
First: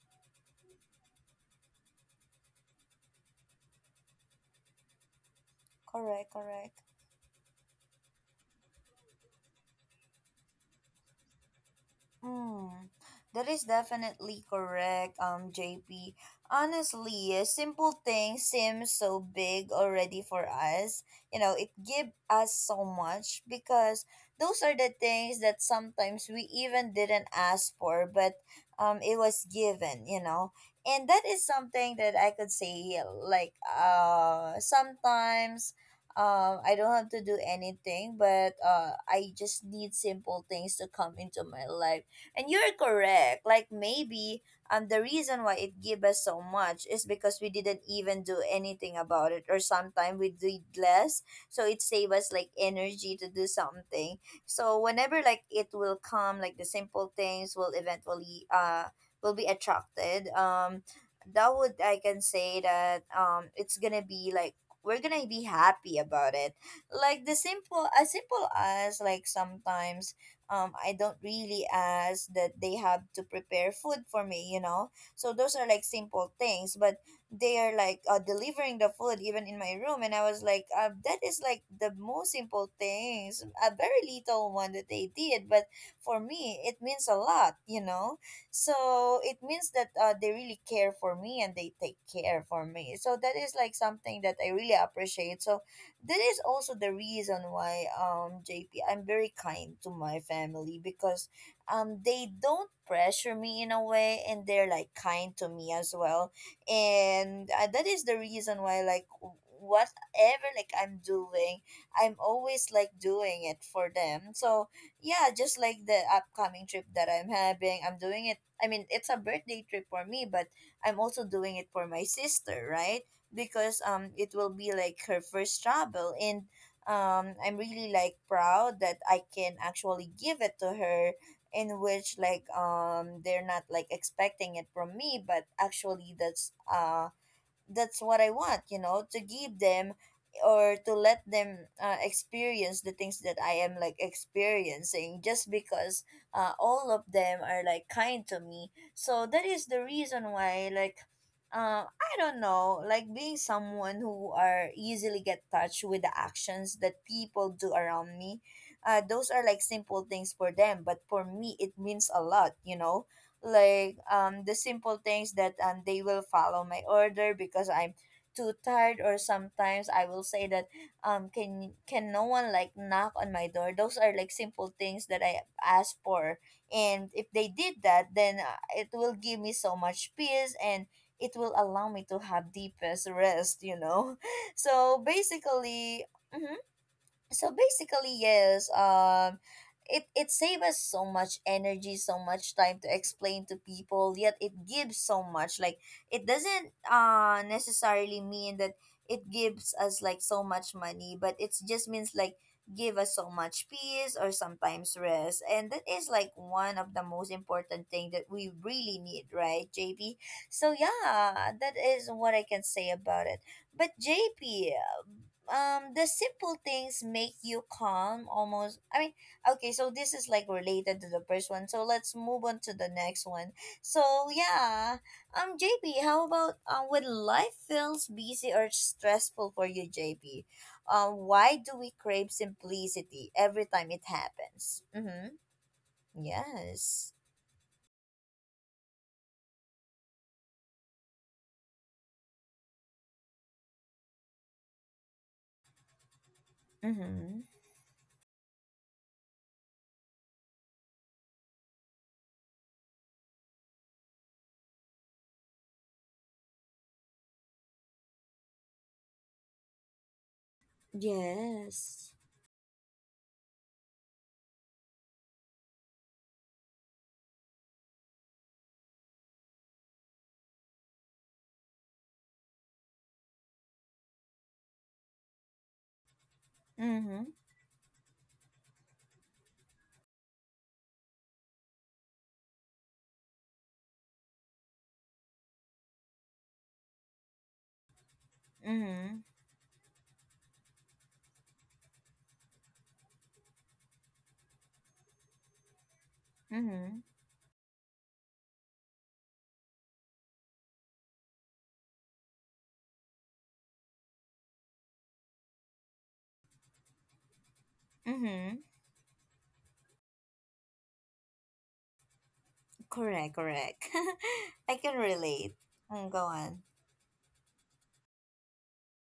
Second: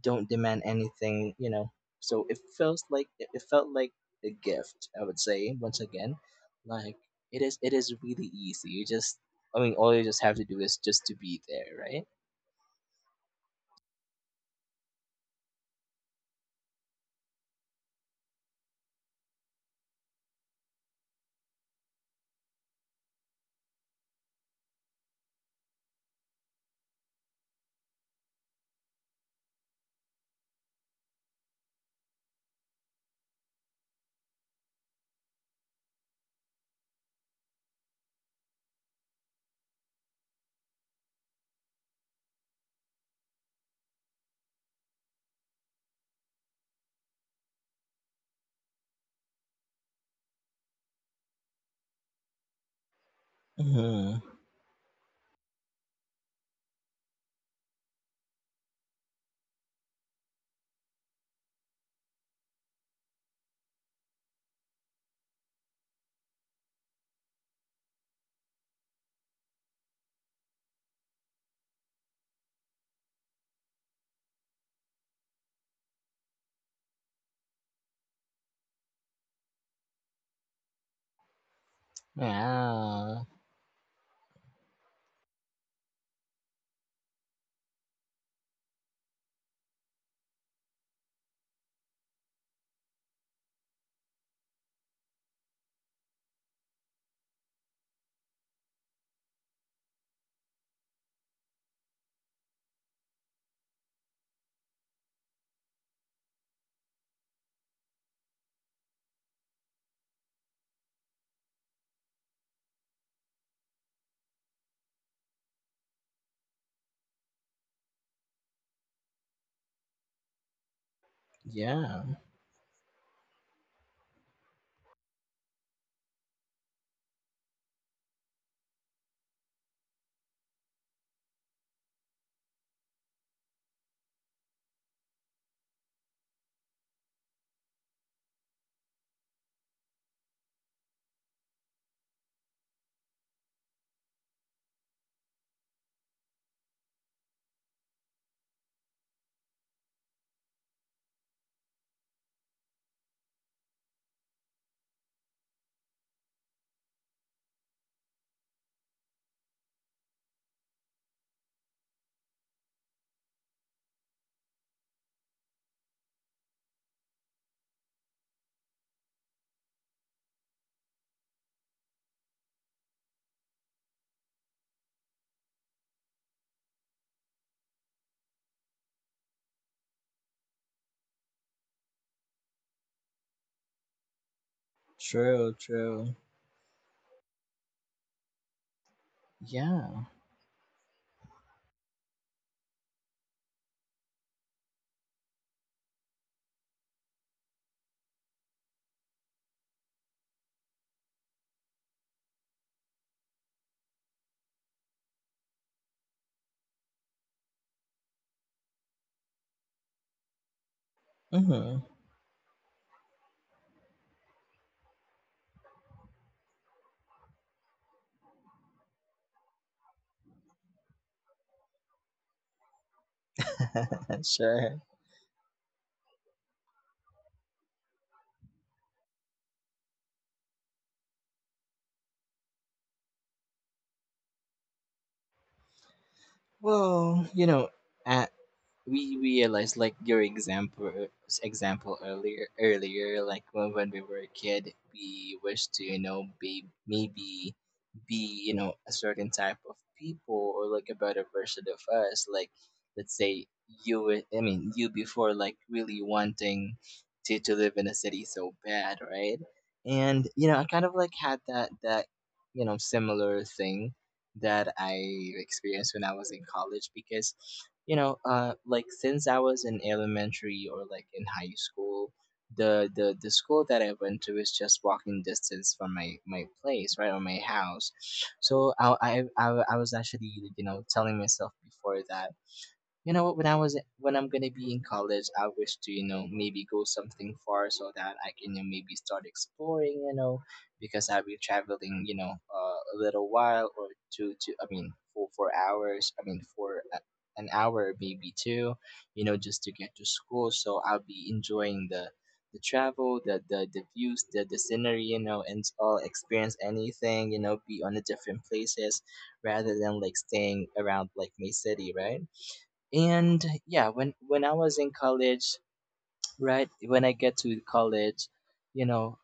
[SPEAKER 2] don't demand anything, you know. So it feels like it felt like a gift, I would say, once again.
[SPEAKER 1] Correct, correct.
[SPEAKER 2] Like it is really easy. You just I mean all you just have to do is just to be there, right?
[SPEAKER 1] Mm, that is definitely correct, JP. Honestly, a simple thing seems so big already for us. You know, it give us so much because those are the things that sometimes we even didn't ask for, but it was given. You know, and that is something that I could say yeah, like sometimes. I don't have to do anything, but I just need simple things to come into my life, and you're correct. Like, maybe the reason why it give us so much is because we didn't even do anything about it, or sometimes we did less. So it save us like energy to do
[SPEAKER 2] Mm-hmm.
[SPEAKER 1] something. So whenever like it will come, like the simple things will eventually will be attracted. That would, I can say that it's gonna be like we're gonna be happy about it, like the simple, as simple as like sometimes I don't really ask that they have to prepare food for me, you know. So those are like simple things, but they are like delivering the food even in my room, and I was like, that is like the most simple
[SPEAKER 2] Yeah.
[SPEAKER 1] things, a very little one that they did, but for me it means a lot, you know. So it means that they really care for me and they take care for me. So that is like something that I really appreciate. So that is also the reason why JP, I'm very kind to my family, because they don't pressure me in a way and they're like kind to me as well, and that is the reason why like whatever like I'm doing, I'm always like doing it for them. So yeah, just like the upcoming trip that I'm having, I'm doing it, I mean it's a birthday trip for me, but I'm also doing it for
[SPEAKER 2] Yeah.
[SPEAKER 1] my sister, right? Because it will be like her first travel, and I'm really like proud that I can actually give it to her, in which like they're not like expecting it from me, but actually that's what I want, you know, to give them, or to let them experience the things that I am like experiencing, just because all of them are like kind to me. So that is the reason why like I don't know, like being someone who are easily get touched with the actions that people do around me, those are like simple things for them, but for me it means a lot, you know. Like the simple things that they will follow my order because I'm too tired, or sometimes I will say that can no one like knock on my door. Those are like simple things that I ask for, and if they did that, then it will give me so much peace, and it will allow me to have deepest rest, you know. So
[SPEAKER 2] True,
[SPEAKER 1] basically,
[SPEAKER 2] true.
[SPEAKER 1] mhm, so basically, yes,
[SPEAKER 2] Yeah.
[SPEAKER 1] it, it saves us so much energy, so much time to explain to people, yet it gives so much. Like, it doesn't necessarily mean that it gives us like so much money, but it just means like give us so much peace, or sometimes rest, and that is like one of the most important thing that we really need, right, JP? So yeah, that
[SPEAKER 2] Hmm.
[SPEAKER 1] is what I can say about it. But JP, the simple things make you calm almost, I mean, okay, so this is like related to the first one, so let's move on to the next one. So
[SPEAKER 2] Sure.
[SPEAKER 1] yeah, JP, how about when life feels busy or stressful for you, JP, why do we crave simplicity every time it happens? Mm-hmm. Yes.
[SPEAKER 2] Well, a- we realized like your example earlier like when we were a kid we wished to be maybe
[SPEAKER 1] Mm-hmm.
[SPEAKER 2] be a certain type of people or like a better version of us. Like let's say you were- I mean you before, like really wanting to live in a city so bad, right? And you know, I kind of like had that
[SPEAKER 1] Yes.
[SPEAKER 2] you know similar thing that I experienced when I was in college. Because like since I was in elementary or like in high school, the school that I went to is just walking distance from my place, right? Or
[SPEAKER 1] Mm-hmm.
[SPEAKER 2] my house. So I was actually, you know, telling myself before that, you know what? When I'm gonna be in college, I wish to, you know, maybe go something far so that I can, you know, maybe
[SPEAKER 1] Mm-hmm.
[SPEAKER 2] start exploring. You know, because I'll be traveling. You know, a little while or two to I mean for 4 hours. I mean for
[SPEAKER 1] Mm-hmm.
[SPEAKER 2] an hour, maybe two. You know, just to get to school. So I'll be enjoying the travel, the views, the scenery. You know, and all, experience anything. You know, be on the different
[SPEAKER 1] Mm-hmm.
[SPEAKER 2] places rather than like staying around like my city, right?
[SPEAKER 1] Correct,
[SPEAKER 2] And yeah,
[SPEAKER 1] correct.
[SPEAKER 2] when I was
[SPEAKER 1] I
[SPEAKER 2] in
[SPEAKER 1] can
[SPEAKER 2] college,
[SPEAKER 1] relate. Mm, go on.
[SPEAKER 2] right? When I get to college, you know,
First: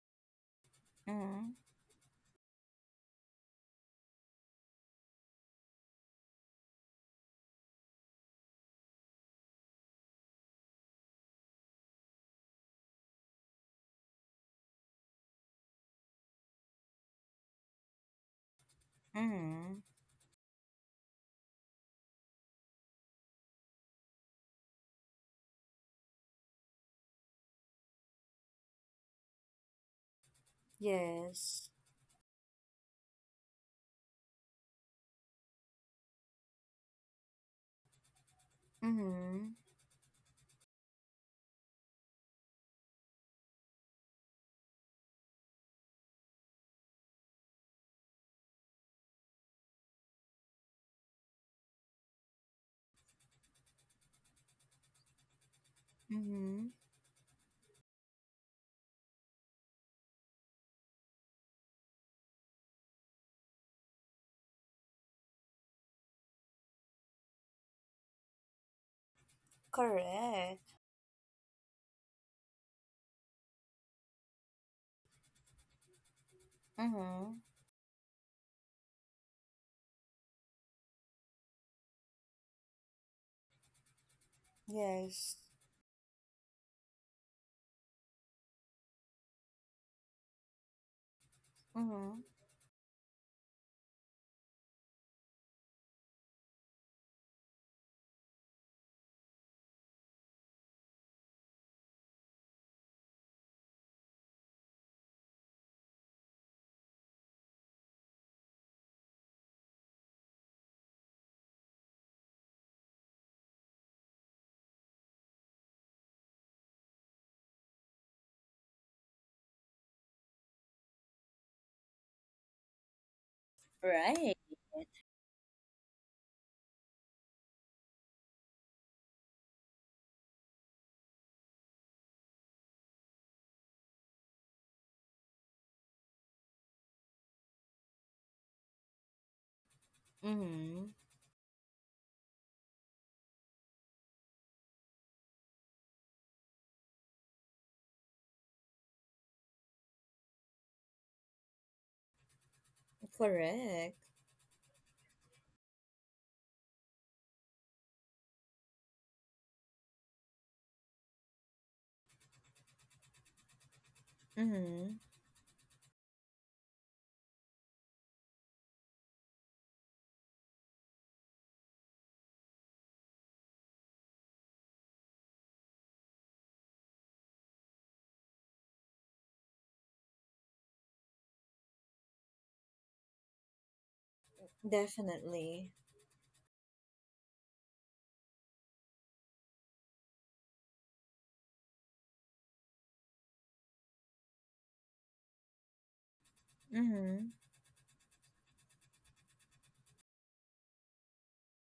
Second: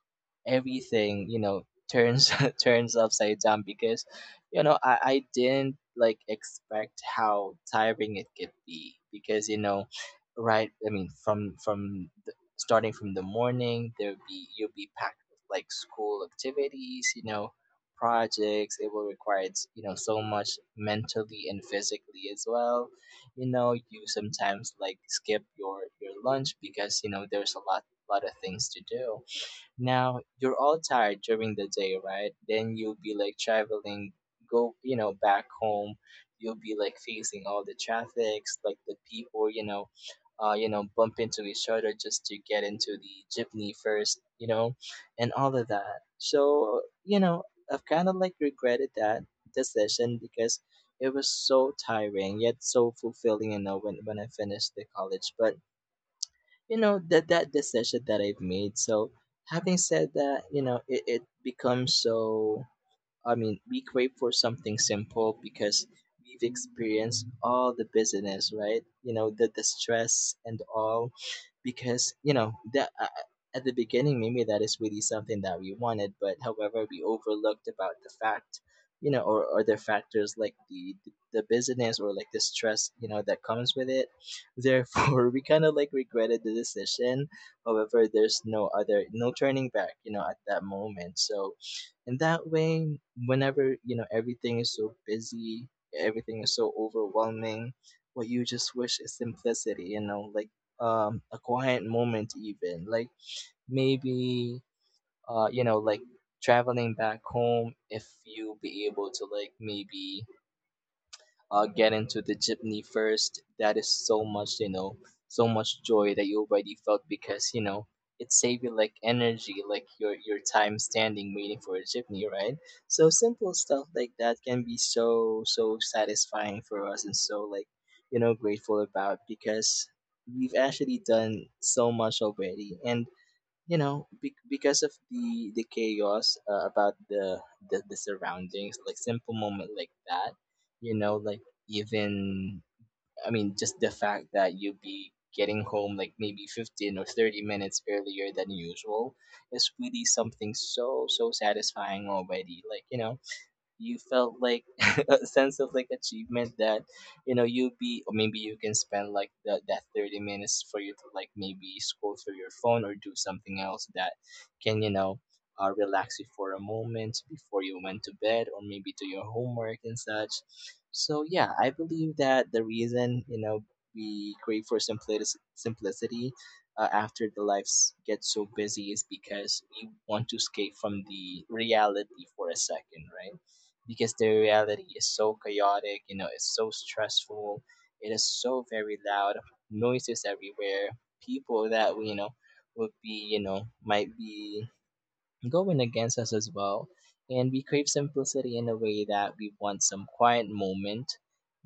[SPEAKER 2] everything, you
[SPEAKER 1] Mm-hmm.
[SPEAKER 2] know, turns turns upside down. Because I didn't like expect how tiring it could be. Because from starting from the morning, there'll be, you'll be packed with like school activities, you know, projects. It will require,
[SPEAKER 1] Mm-hmm.
[SPEAKER 2] you know, so much mentally and physically as well. You know, you sometimes like skip your lunch because, you know, there's a lot of things to do. Now you're all tired during the
[SPEAKER 1] Yes.
[SPEAKER 2] day, right? Then you'll be like traveling, go, you know, back home. You'll be like facing all the traffics, like the people,
[SPEAKER 1] Mm-hmm.
[SPEAKER 2] you know, bump into each other just to get into the jeepney first, you know, and all of that. So, you know, I've kind of like regretted that decision because it was so tiring yet so fulfilling, you know, when I finished the college. But
[SPEAKER 1] Mm-hmm.
[SPEAKER 2] you know, that decision that I've made. So having said that, you know, it becomes so, I mean, we crave for something simple because we've experienced all the busyness, right? You know, the stress and
[SPEAKER 1] Correct.
[SPEAKER 2] all. Because, you know, that at the beginning, maybe that is really something that we wanted, but however, we
[SPEAKER 1] Mm-hmm.
[SPEAKER 2] overlooked about the fact, you know, or other factors like the business or like the stress, you know, that comes with it. Therefore,
[SPEAKER 1] Yes.
[SPEAKER 2] we kind of like regretted the decision. However, there's no other, no turning back, you know, at that moment. So, and
[SPEAKER 1] Mm-hmm.
[SPEAKER 2] that way, whenever, you know, everything is so busy, everything is so overwhelming, what you just wish is simplicity, you know, like a quiet moment even. Like maybe you know, like traveling back home, if you be able to like maybe get into the jeepney first. That is so much, you know, so much joy that you already felt because, you know, it saved you like energy, like your time standing waiting for a jeepney, right? So simple stuff like
[SPEAKER 1] Right.
[SPEAKER 2] that can be so so satisfying for us and so like, you know, grateful about, because we've actually done so much already. And because of the chaos, about the surroundings, like simple moment like that,
[SPEAKER 1] Mm-hmm.
[SPEAKER 2] you know, like even, I mean, just the fact that you be getting home like maybe 15 or 30 minutes earlier than usual is really something so so satisfying already. Like, you know,
[SPEAKER 1] Correct.
[SPEAKER 2] you felt like a sense of like achievement that, you know, you be, or maybe you can spend like that 30 minutes for you to like maybe scroll through your phone or do something else that can,
[SPEAKER 1] Mm-hmm.
[SPEAKER 2] you know, relax you for a moment before you went to bed, or maybe do your homework and such. So yeah, I believe that the reason, you know, we crave for simplicity after the lives get so busy, is because we want to escape from the reality for a second, right? Because the reality is so
[SPEAKER 1] Definitely.
[SPEAKER 2] chaotic, you know, it's so stressful, it is so very loud, noises everywhere, people that, you know, would be, you know, might be going against us as well.
[SPEAKER 1] Mm-hmm.
[SPEAKER 2] And we crave simplicity in a way that we want some quiet moment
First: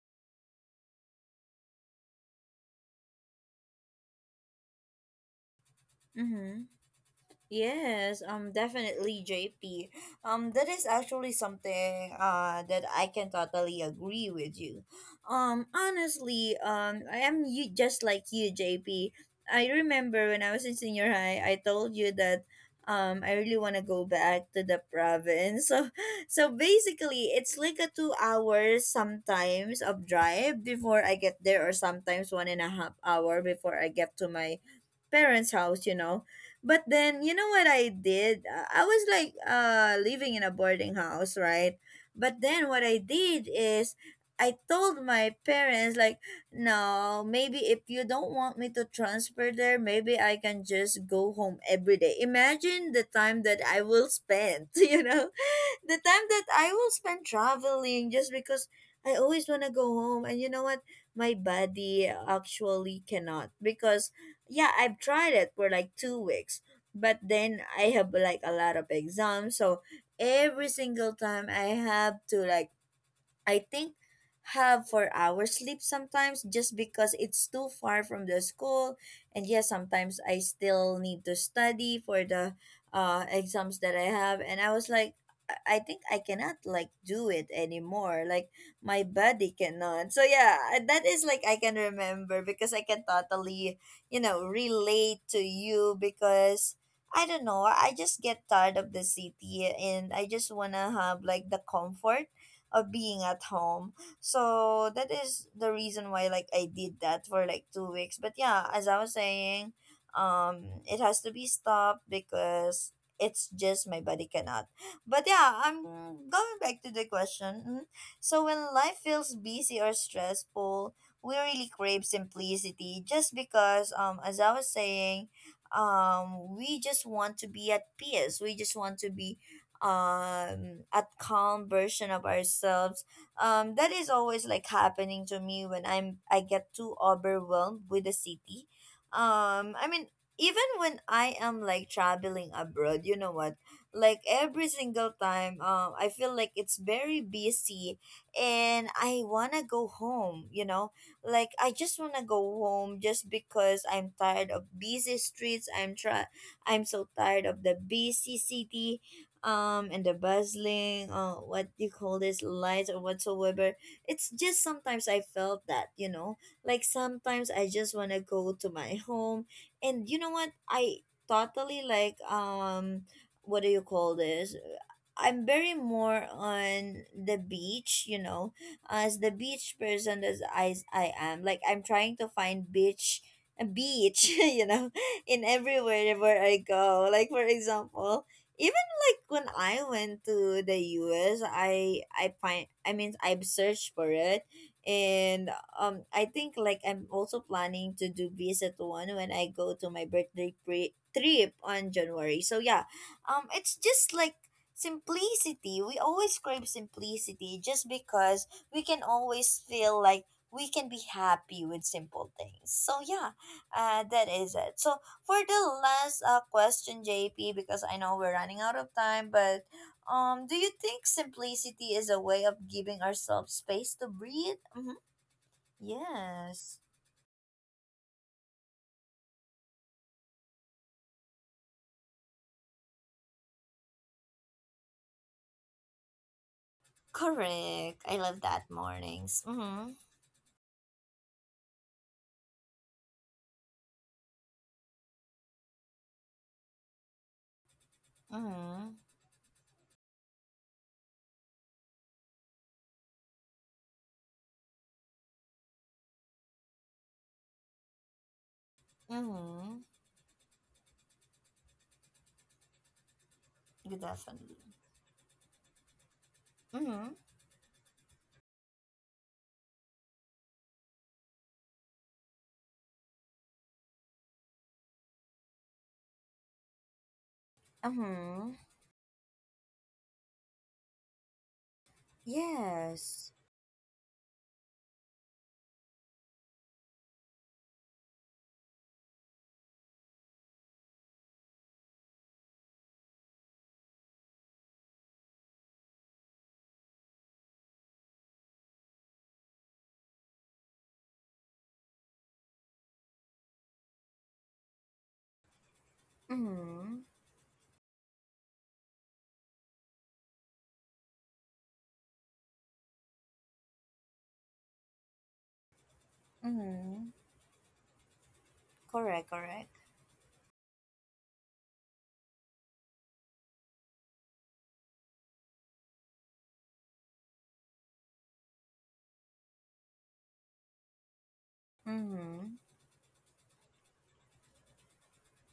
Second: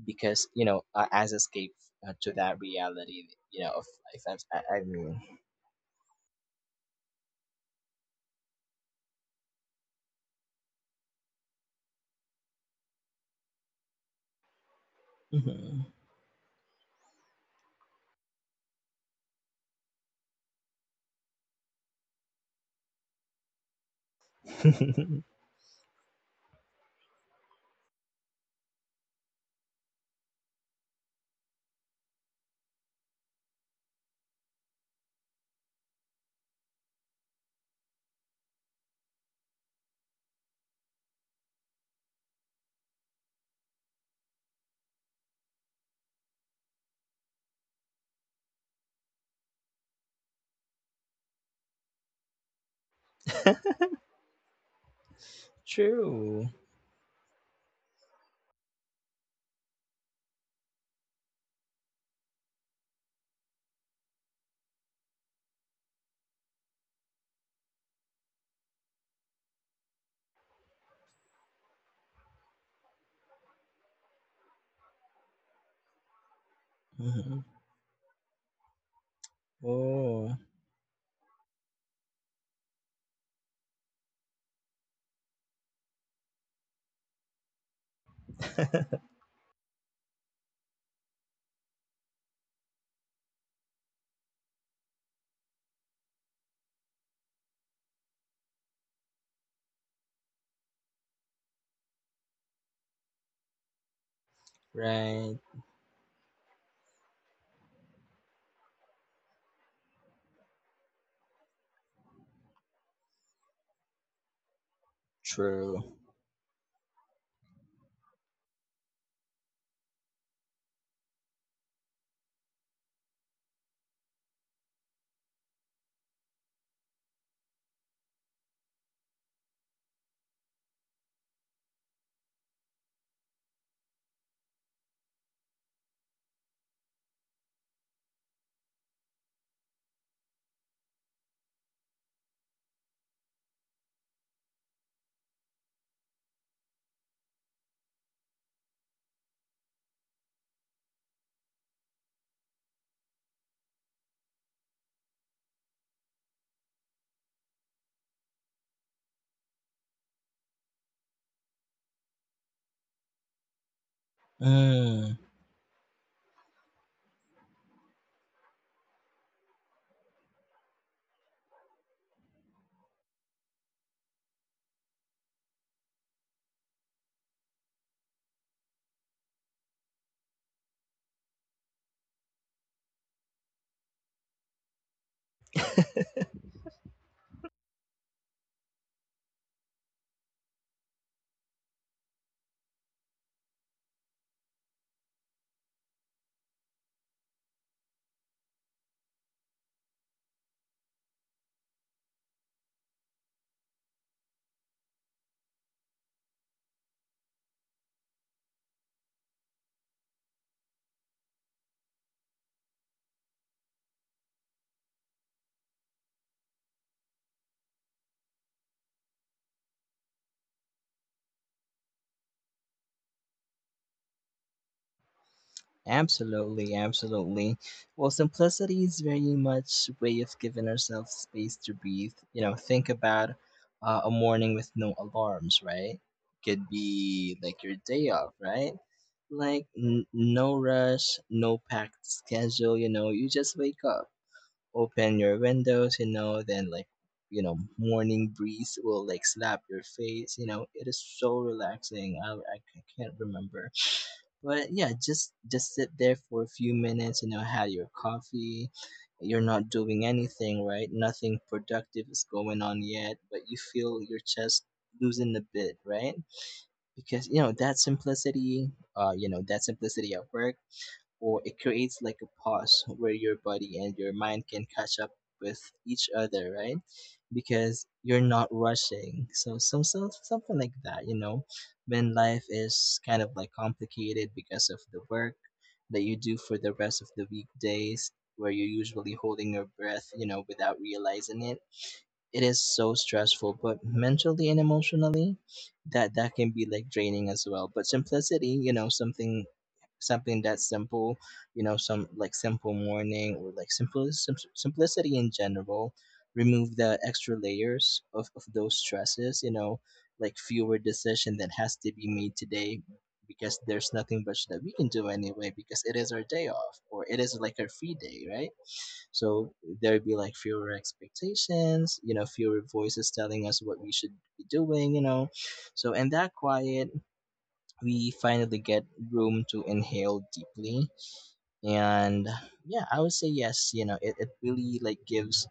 [SPEAKER 2] because, you know, as escape to that reality, you know, of life.
[SPEAKER 1] Mm-hmm. Yes, definitely, JP. That is actually something that I can totally agree with you.
[SPEAKER 2] Mhm.
[SPEAKER 1] Honestly, I am you just like you, JP. I remember when I was in senior high, I told you that I really want to go back to the province. So, so basically, it's like a 2 hours sometimes of drive before I get there, or sometimes one and a half hour before I get to my parents' house, you know. But then, you know what I did? I was like living in a boarding house, right? But then what I did is I told my parents like, "No, maybe if you don't want me to transfer there, maybe I can just go home every day." Imagine the time that I will spend, you know? The time that
[SPEAKER 2] True.
[SPEAKER 1] I will spend traveling, just because I always want to go home. And you know what? My body actually cannot, because yeah, I've tried it for like 2 weeks, but then I have like a lot of exams, so every single time I have to like, I think, have 4 hours sleep sometimes, just because
[SPEAKER 2] Mhm.
[SPEAKER 1] it's too far from the school, and yes, sometimes
[SPEAKER 2] Oh,
[SPEAKER 1] I still need to study for the exams that I have. And I was like, I think I cannot like do it anymore. Like, my body cannot. So yeah, that is like, I can remember because I can totally, you know, relate to you. Because I don't know, I just get tired of the city and I just want to have like the comfort of being at home. So that
[SPEAKER 2] right.
[SPEAKER 1] is the reason why like I did that for like 2 weeks. But yeah, as I was saying, it has to be stopped, because it's just my body cannot. But yeah, I'm
[SPEAKER 2] True.
[SPEAKER 1] going back to the question. Mhm. So when life feels busy or stressful, we really crave simplicity, just because as I was saying, we just want to be at peace. We just want to be at calm version of ourselves, that is always like happening to me when I get too overwhelmed with the city. I mean, even when I am like traveling abroad, you know what, like every single time, I feel like it's very busy and I want to go home, you know? Like, I just want to go home, just because I'm tired of busy streets, I'm so tired of the busy city, and the bustling, what do you call this lights or whatsoever. It's just sometimes
[SPEAKER 2] Mm,
[SPEAKER 1] I felt that, you know, like sometimes I just want to go to my home. And you know what? I totally like, what do you call this I'm very more on the beach, you know, as the beach person. As I am, like, I'm trying to find beach, a beach, you know, in everywhere where I go. Like for example, if, like when I went to the US, I find, I mean, I've searched for it, and I think, like, I'm also planning to do visit one when I go to my birthday trip on January. So yeah, it's just like simplicity. We always crave simplicity, just because we can always feel like we can be happy with simple things. So yeah, that is it. So for the last question, JP, because I know we're running out of time, but do you think simplicity is a way of giving ourselves space to breathe? Mm-hmm.
[SPEAKER 2] absolutely,
[SPEAKER 1] Yes,
[SPEAKER 2] absolutely. Well, simplicity is very much way of giving ourselves space to breathe. You know, think about a morning with no alarms, right? Could be like your
[SPEAKER 1] correct.
[SPEAKER 2] day
[SPEAKER 1] I
[SPEAKER 2] off,
[SPEAKER 1] love that
[SPEAKER 2] right?
[SPEAKER 1] mornings.
[SPEAKER 2] Like
[SPEAKER 1] Mm-hmm.
[SPEAKER 2] no rush, no packed schedule. You know, you just wake up, open your windows. You know, then like, you know, morning breeze
[SPEAKER 1] Mm-hmm.
[SPEAKER 2] will like slap your face. You know, it is so relaxing. I can't remember. But yeah, just sit there for a few minutes, you know, have your coffee. You're not
[SPEAKER 1] Mm-hmm.
[SPEAKER 2] doing anything, right? Nothing productive is going on yet, but you
[SPEAKER 1] Good,
[SPEAKER 2] feel your
[SPEAKER 1] definitely.
[SPEAKER 2] chest losing a bit, right?
[SPEAKER 1] Mm-hmm.
[SPEAKER 2] Because you know that simplicity, at work, or it creates like a pause where your body and your mind can catch up with each other, right? Because you're not
[SPEAKER 1] Mm-hmm.
[SPEAKER 2] rushing. So some something like that, you know, when life is kind of
[SPEAKER 1] Yes.
[SPEAKER 2] like complicated because of the work that you do for the rest of the weekdays, where you're usually holding your breath, you know, without realizing it. It is so stressful, but mentally and emotionally, that can be like draining as well. But simplicity, you know, something, something that's simple, you know, some like simple morning, or like simple simplicity in general, remove the
[SPEAKER 1] Mm-hmm.
[SPEAKER 2] extra layers of those stresses, you know, like fewer decision that has to be made today, because there's nothing much that we can do anyway, because it is our day off, or
[SPEAKER 1] Mm-hmm.
[SPEAKER 2] it is like our free day, right?
[SPEAKER 1] Correct.
[SPEAKER 2] So
[SPEAKER 1] Correct.
[SPEAKER 2] there'd be like fewer expectations, you know, fewer voices telling us what we should be doing, you know. So in that quiet, we finally get room to inhale deeply. And
[SPEAKER 1] Mm-hmm.
[SPEAKER 2] yeah, I would say yes, you know, it really like gives,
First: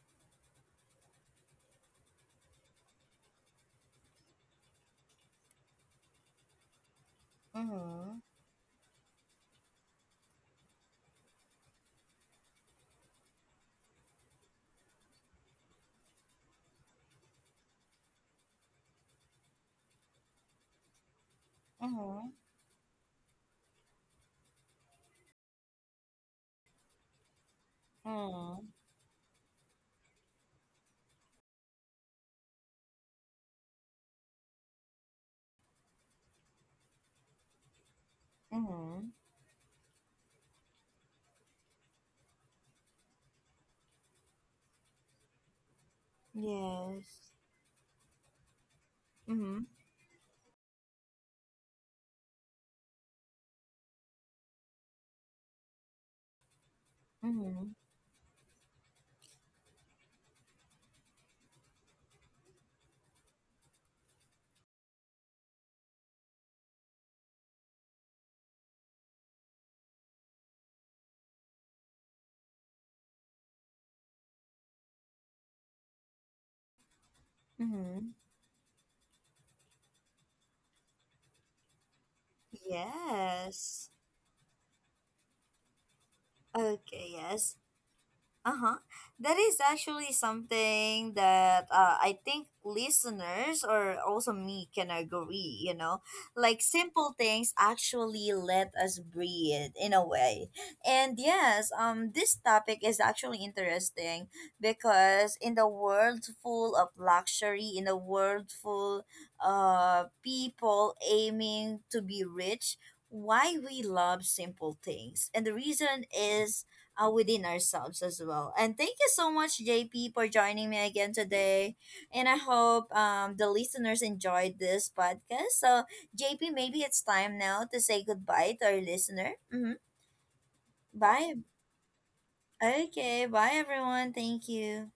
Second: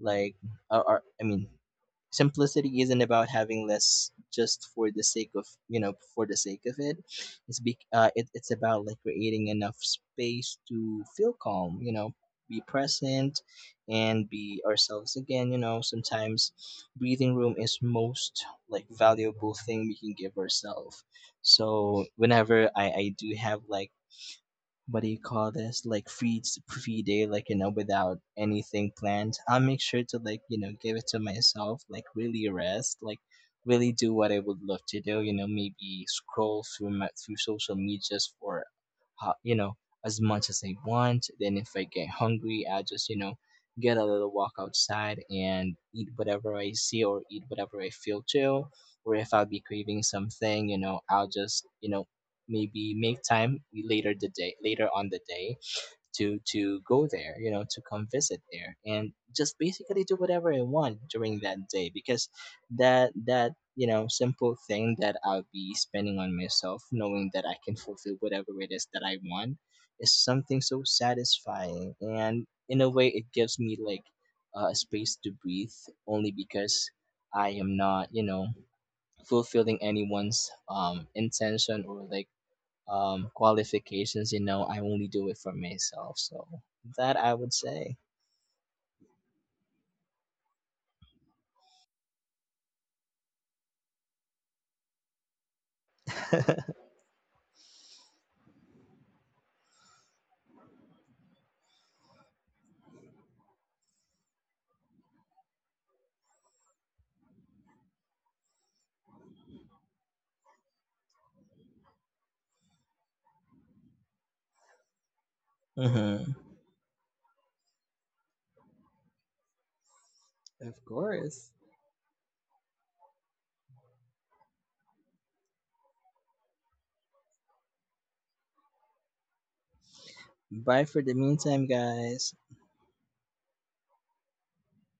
[SPEAKER 2] like, or I mean simplicity isn't about having less just for the sake of, you know, for the sake of it. it's be uh,
[SPEAKER 1] Mm-hmm.
[SPEAKER 2] it, it's about like creating enough space to feel calm, you know, be present, and be ourselves again. You know, sometimes breathing room is most like valuable thing we can give ourselves. So
[SPEAKER 1] Mm-hmm.
[SPEAKER 2] whenever I do have like, what do you call this, like free day, like, you know, without
[SPEAKER 1] Mm-hmm.
[SPEAKER 2] anything planned, I'll make sure to like, you know, give it to myself, like really rest, like really do what I would love to do. You know, maybe scroll through my through social medias for
[SPEAKER 1] Mm-hmm.
[SPEAKER 2] you know, as much as I want. Then if I get hungry, I just, you know, get a little walk outside and eat whatever I see, or
[SPEAKER 1] Yes.
[SPEAKER 2] eat whatever I feel to. Or if I'll be
[SPEAKER 1] Mm-hmm.
[SPEAKER 2] craving something, you know, I'll just, you know, maybe make time later on the day to go there, you know,
[SPEAKER 1] Mm-hmm.
[SPEAKER 2] to come visit there, and just basically do whatever I want during that day. Because that you know simple thing that I'll be spending on myself, knowing that I can fulfill whatever it is that I want, is something so satisfying. And in a way it gives me like a space to breathe, only because I am
[SPEAKER 1] Mm-hmm.
[SPEAKER 2] not, you know, fulfilling anyone's intention, or like
[SPEAKER 1] Yes.
[SPEAKER 2] qualifications. You know, I only do it for myself. So that
[SPEAKER 1] Okay,
[SPEAKER 2] I would
[SPEAKER 1] yes.
[SPEAKER 2] say.
[SPEAKER 1] Uh-huh. That is actually something that, I think listeners or also me can agree, you know. Like, simple things actually let us breathe in a way. And yes, this topic is actually interesting, because in the world full of luxury, in a world full of people aiming to be rich, why we love simple things. And the reason
[SPEAKER 2] Mhm.
[SPEAKER 1] is within ourselves as well. And thank you so much, JP, for joining me
[SPEAKER 2] Of
[SPEAKER 1] again
[SPEAKER 2] course.
[SPEAKER 1] today. And I hope the listeners enjoyed this podcast. So, JP, maybe it's time now to say goodbye to our listener. Mm-hmm.
[SPEAKER 2] Bye for the
[SPEAKER 1] Bye.
[SPEAKER 2] meantime, guys.
[SPEAKER 1] Okay. Bye, everyone. Thank you.